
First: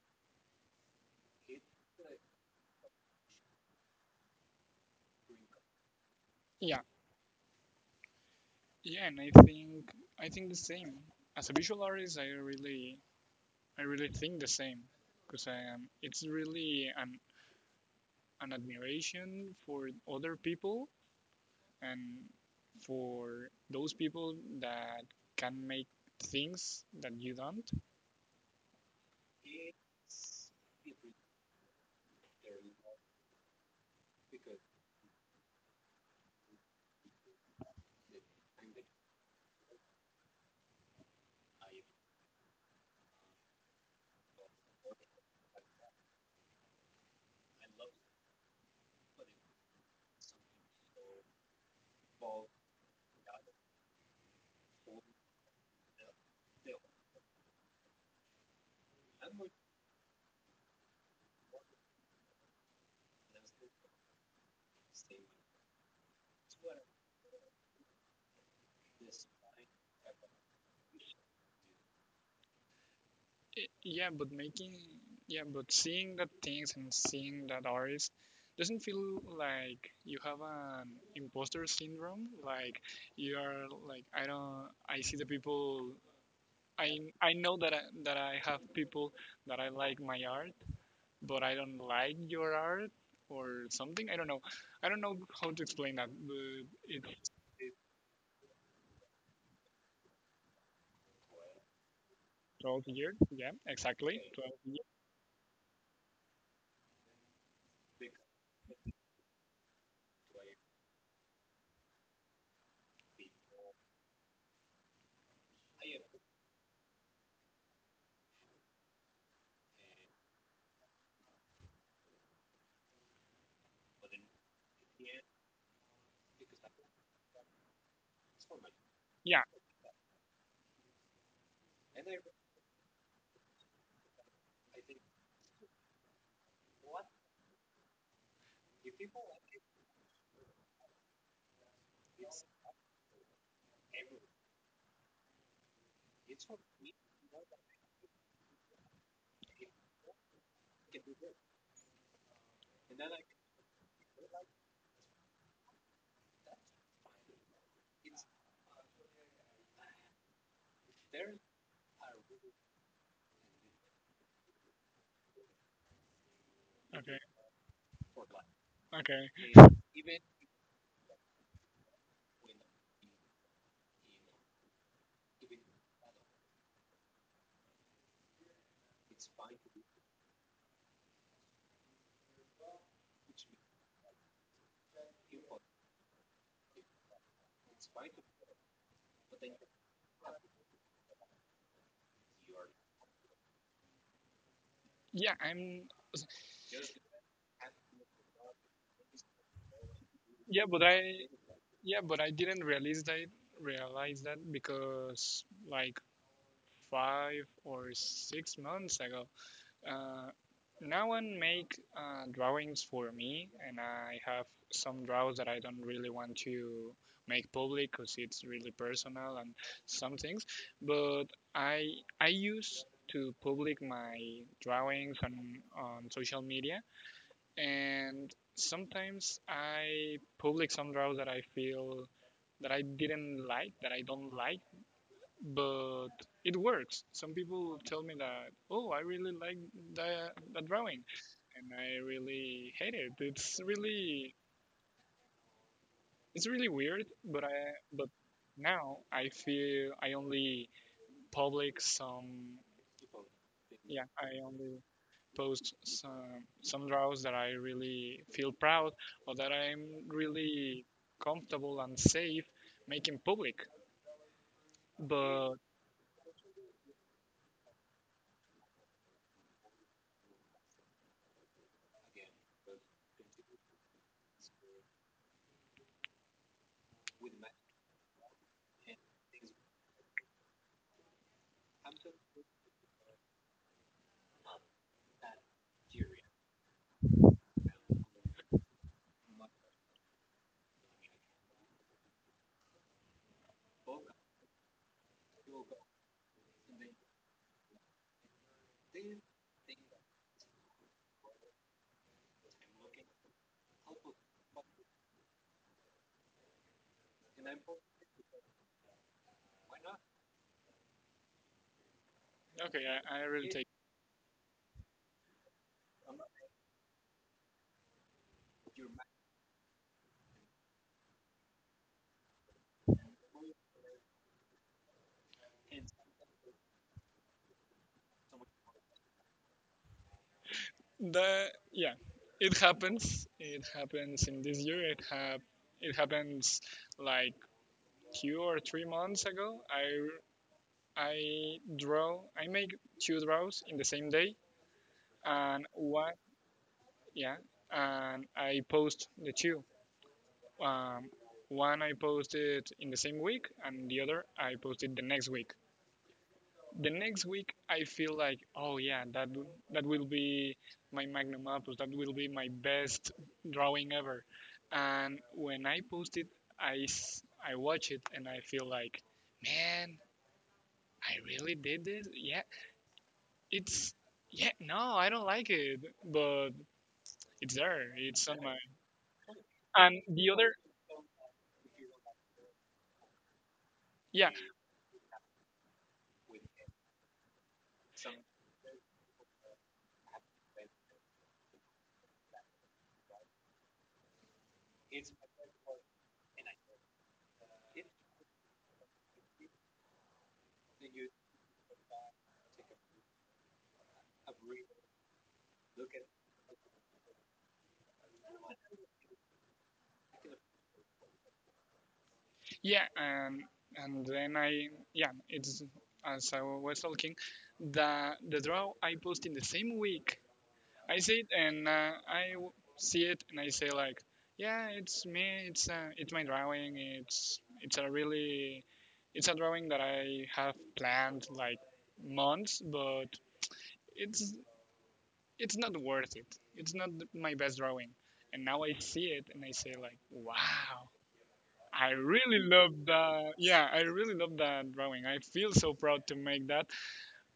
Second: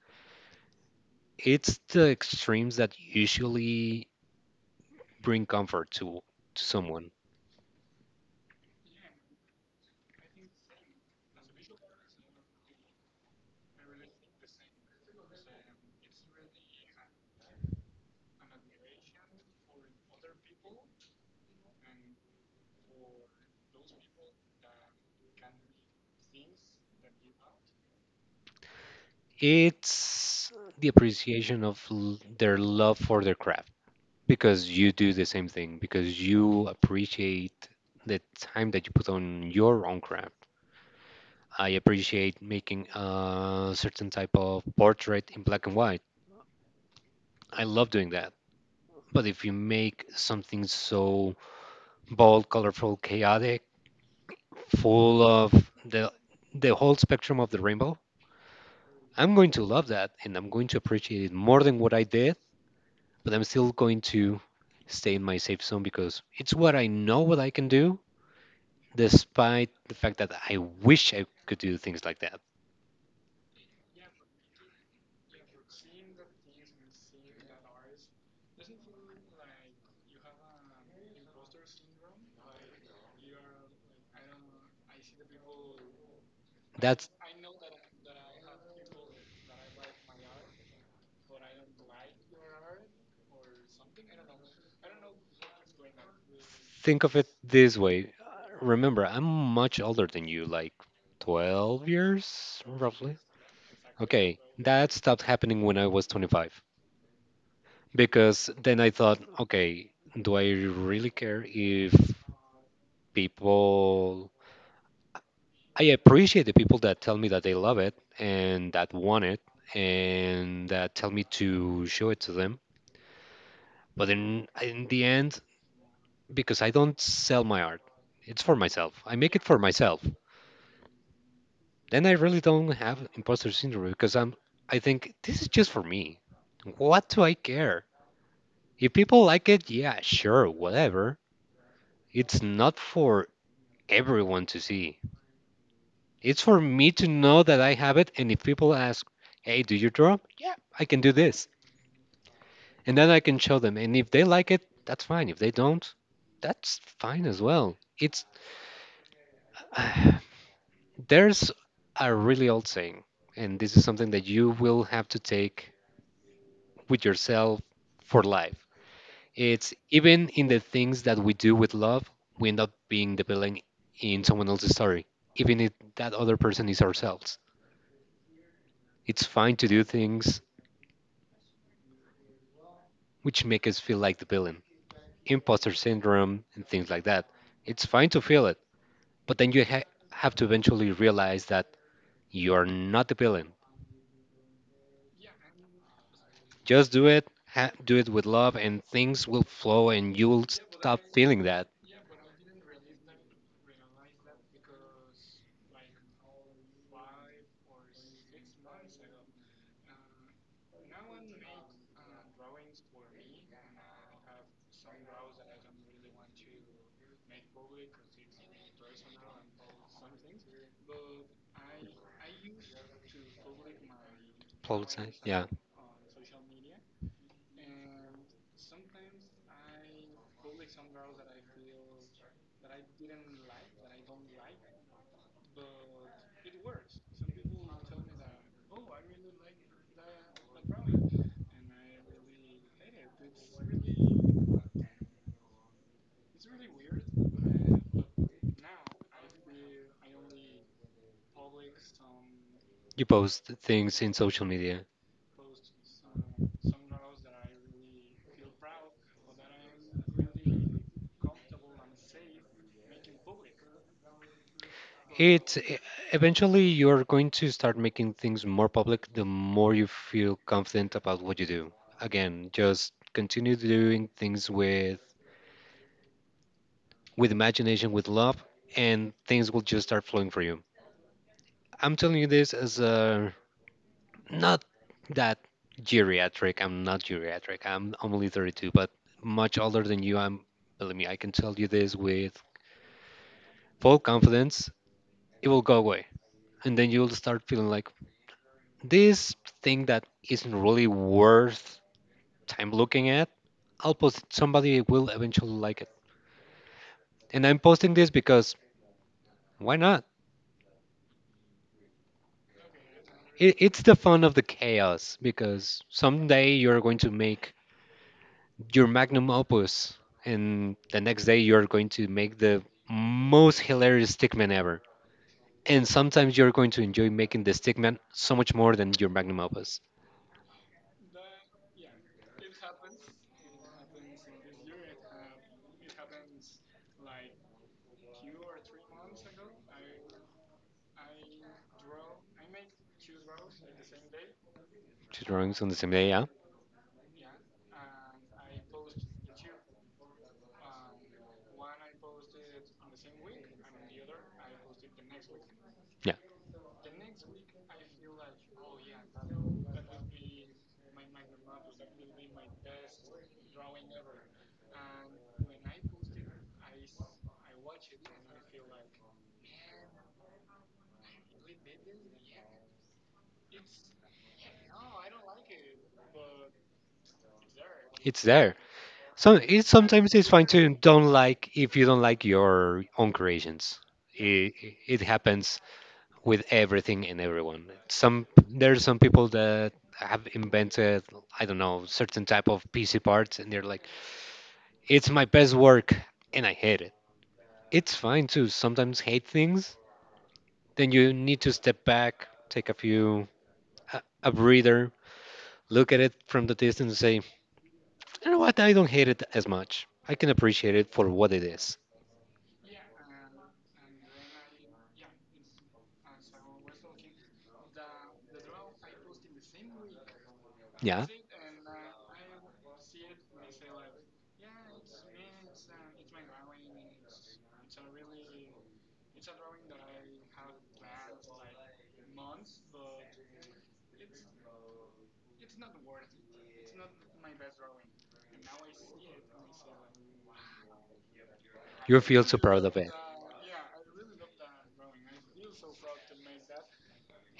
It's the extremes that usually bring comfort to yeah, someone. yeah, and I think the same. As a visual artist, I really think the same because I am. It's really an admiration for other people and for those people that can make things that you don't. It's the appreciation of their love for their craft. Because you do the same thing, because you appreciate the time that you put on your own craft. I appreciate making a certain type of portrait in black and white. I love doing that. But if you make something so bold, colorful, chaotic, full of the the whole spectrum of the rainbow, I'm going to love that and I'm going to appreciate it more than what I did, but I'm still going to stay in my safe zone because it's what I know what I can do despite the fact that I wish I could do things like that. Y- yeah but making yeah but seeing the things and seeing that artist, doesn't feel like you have an imposter syndrome, like you are like I don't, I see the people. i That's i know that I have people that I like my art, but I don't like your art or something. I don't know. I don't know how to explain that, but Think of it it's this way. Remember, I'm much older than you, like 12 years 12 years roughly. yeah, exactly Okay, 12 years. that stopped happening when I was 25 because then I thought, okay, do I really care if people? I appreciate the people that tell me that they love it and that want it and that tell me to show it to them. But in the end, because I don't sell my art. It's for myself. I make Yeah it for myself. Then I really don't have imposter syndrome because I think this is just for me. What do I care? If people like it, yeah, sure, whatever. It's not for everyone to see. It's for me to know that I have it and if people ask, "Hey, do you draw?" I can do this. And then I can show them and if they like it, that's fine. If they don't, that's fine as well. It's (sighs) There's a really old saying, and this is something that you will have to take with okay yourself for life. okay It's even in the things that we do with love, we end up being the villain in someone else's story, even if that other person is ourselves. It's fine to do things which make us feel like the villain, imposter syndrome, and things like that. It's fine to feel it, but then have to eventually realize that you are not the villain. yeah I'm Just do it, do it with love, and things will flow, and you will yeah but stop I feeling that. Yeah, but I didn't realize that because like 5 or 6 months ago, uh, no one make drawings for me, and I have some draws that I don't really want to make public because it's really personal and some things. But I I used to public my Publicize, drawings on yeah. on social media, and sometimes I public some draws that I feel that I didn't like, that I don't like, but it works. Some people tell me that, oh, I really like that drawing, and I really hate it. It's really weird, but now I feel I only public some You post things yeah in I social only media. post some draws that I really feel proud or that I'm really comfortable and safe making public. It's But e- Eventually you're going to start making things more public the more you feel confident about what you do. Again, just continue doing things with imagination, with love, and things will just start flowing for you. I'm telling you this as a not that geriatric. I'm not geriatric. I'm only 32, but much older than you. I'm Believe me, I can tell you this with full confidence. It will go away, and then you'll start feeling like, this thing that isn't really worth time looking at, I'll post it. Somebody will eventually like it. And I'm posting this because why not? okay, I really It, take it's the fun of the chaos because someday you're going to make your magnum opus, and the next day you're going to make the most hilarious stickman ever. And sometimes you're going to enjoy making the stickman so much more than your magnum opus. the yeah. It happens. It happens in this year. It happens like 2 or 3 months ago. I make two draws in the same day, Two drawings on and the same day, yeah? yeah, and I post the two. Um, One I posted in the same week, and the other I posted the next week. Yeah. The next week I feel like, oh yeah, that will be my magnum opus. That will be my best drawing ever. And when I post it, I watch it and I feel like, man, I really did this. Yeah, it's yeah. No, I don't like it, but it's there. It's It's on there. my. So it And sometimes it's the fine other, to don't like if you don't like your own creations. yeah. It, it happens with everything and everyone. Some there are some people that have invented I don't know certain type of PC parts and they're like it's my best work and I hate it. It's fine to sometimes hate things. Then you need to step back, take a breather, look at it from the distance and say, you know what, I don't hate it as much. I can appreciate it for what it is. Yeah, and then I yeah, it's as I was talking, the draw I post in the same week. I Yeah. see it and see it and I say like, yeah, it's me. It's my drawing. It's a really it's a drawing that I have planned like months, but it's it's not worth it. It's not my best drawing. And now I see it and I say like, wow, You feel so proud of it. I really love that drawing. I feel so proud to make that.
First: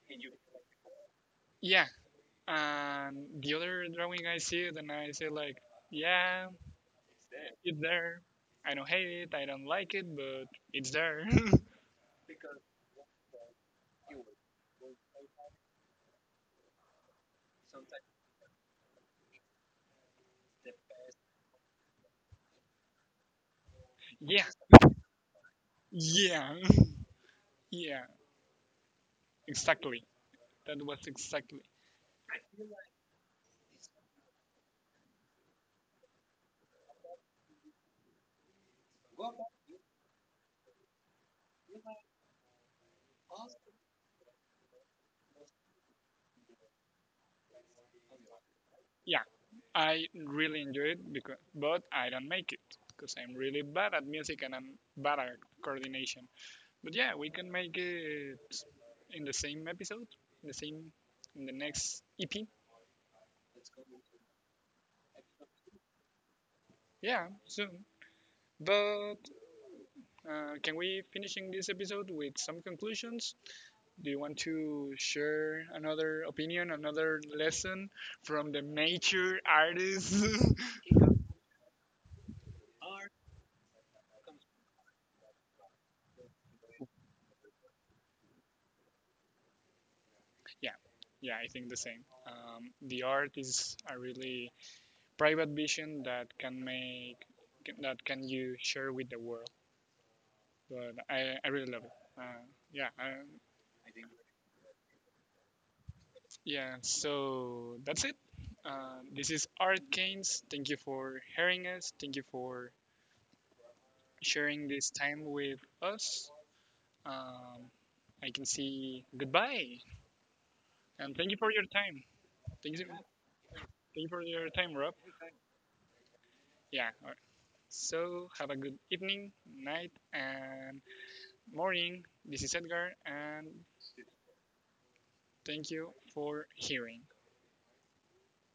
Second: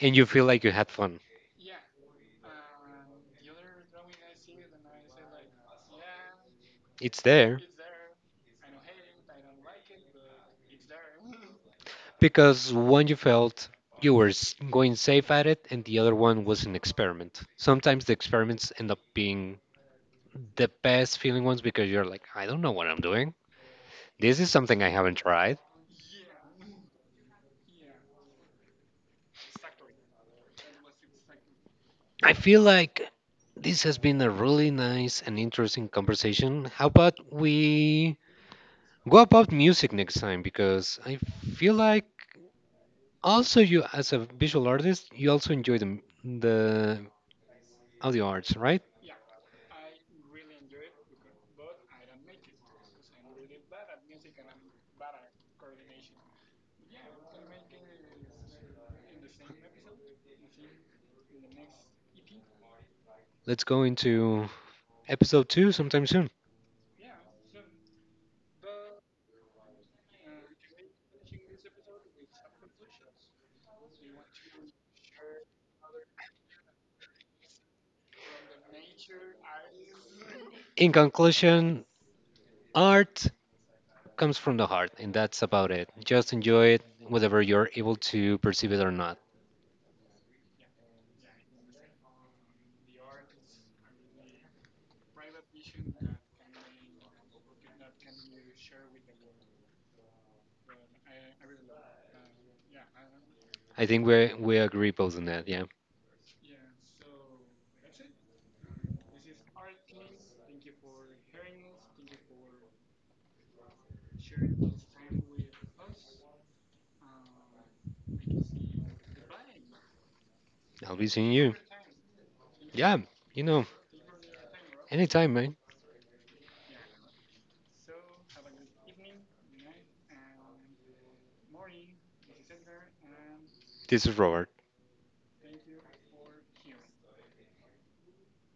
And you feel like you had fun. Yeah, and the other drawing I see it and I say like, yeah, It's there. it's there. I don't hate it, I don't like it, but it's there. Because one you felt going safe at it, and the other one was an experiment. Sometimes the experiments end up being the best feeling ones because you're like, I don't know what I'm doing. (laughs) This yeah, is something I haven't tried. yeah, (laughs) yeah, exactly. That was exactly. I feel like this has been a really nice and interesting conversation. How about we go about music next time? Because I feel like also you, as a visual artist, you also enjoy the audio arts, right? Yeah, I really enjoy it because, but I don't make it because I'm really bad at music and I'm bad at coordination. But yeah, we can make it in the same episode, in the same, in the next EP. Let's go into episode two sometime soon. Yeah, soon. But can we finishing this episode with some conclusions? Do you want to share another opinion, another lesson from the major artists? (laughs) In conclusion, art comes from the heart, and that's about it. Just enjoy it, whether you're able to perceive it or not. Yeah, yeah, I think the same. The art is a really private vision that can make that can you share with the world. But I really love it. Uh, yeah, I, I think we agree both on that. Yeah, Yeah, so that's it. This is Art Keynes. Thank you for hearing us. Thank you for sharing this time with us. Um, I can see goodbye. I'll be And thank seeing you for you. your time. Yeah, Thank you know, you for your time, Rob. anytime, man. Yeah. All right. So have a good evening, night, and morning. This is Edgar, and This is Robert. thank you for hearing.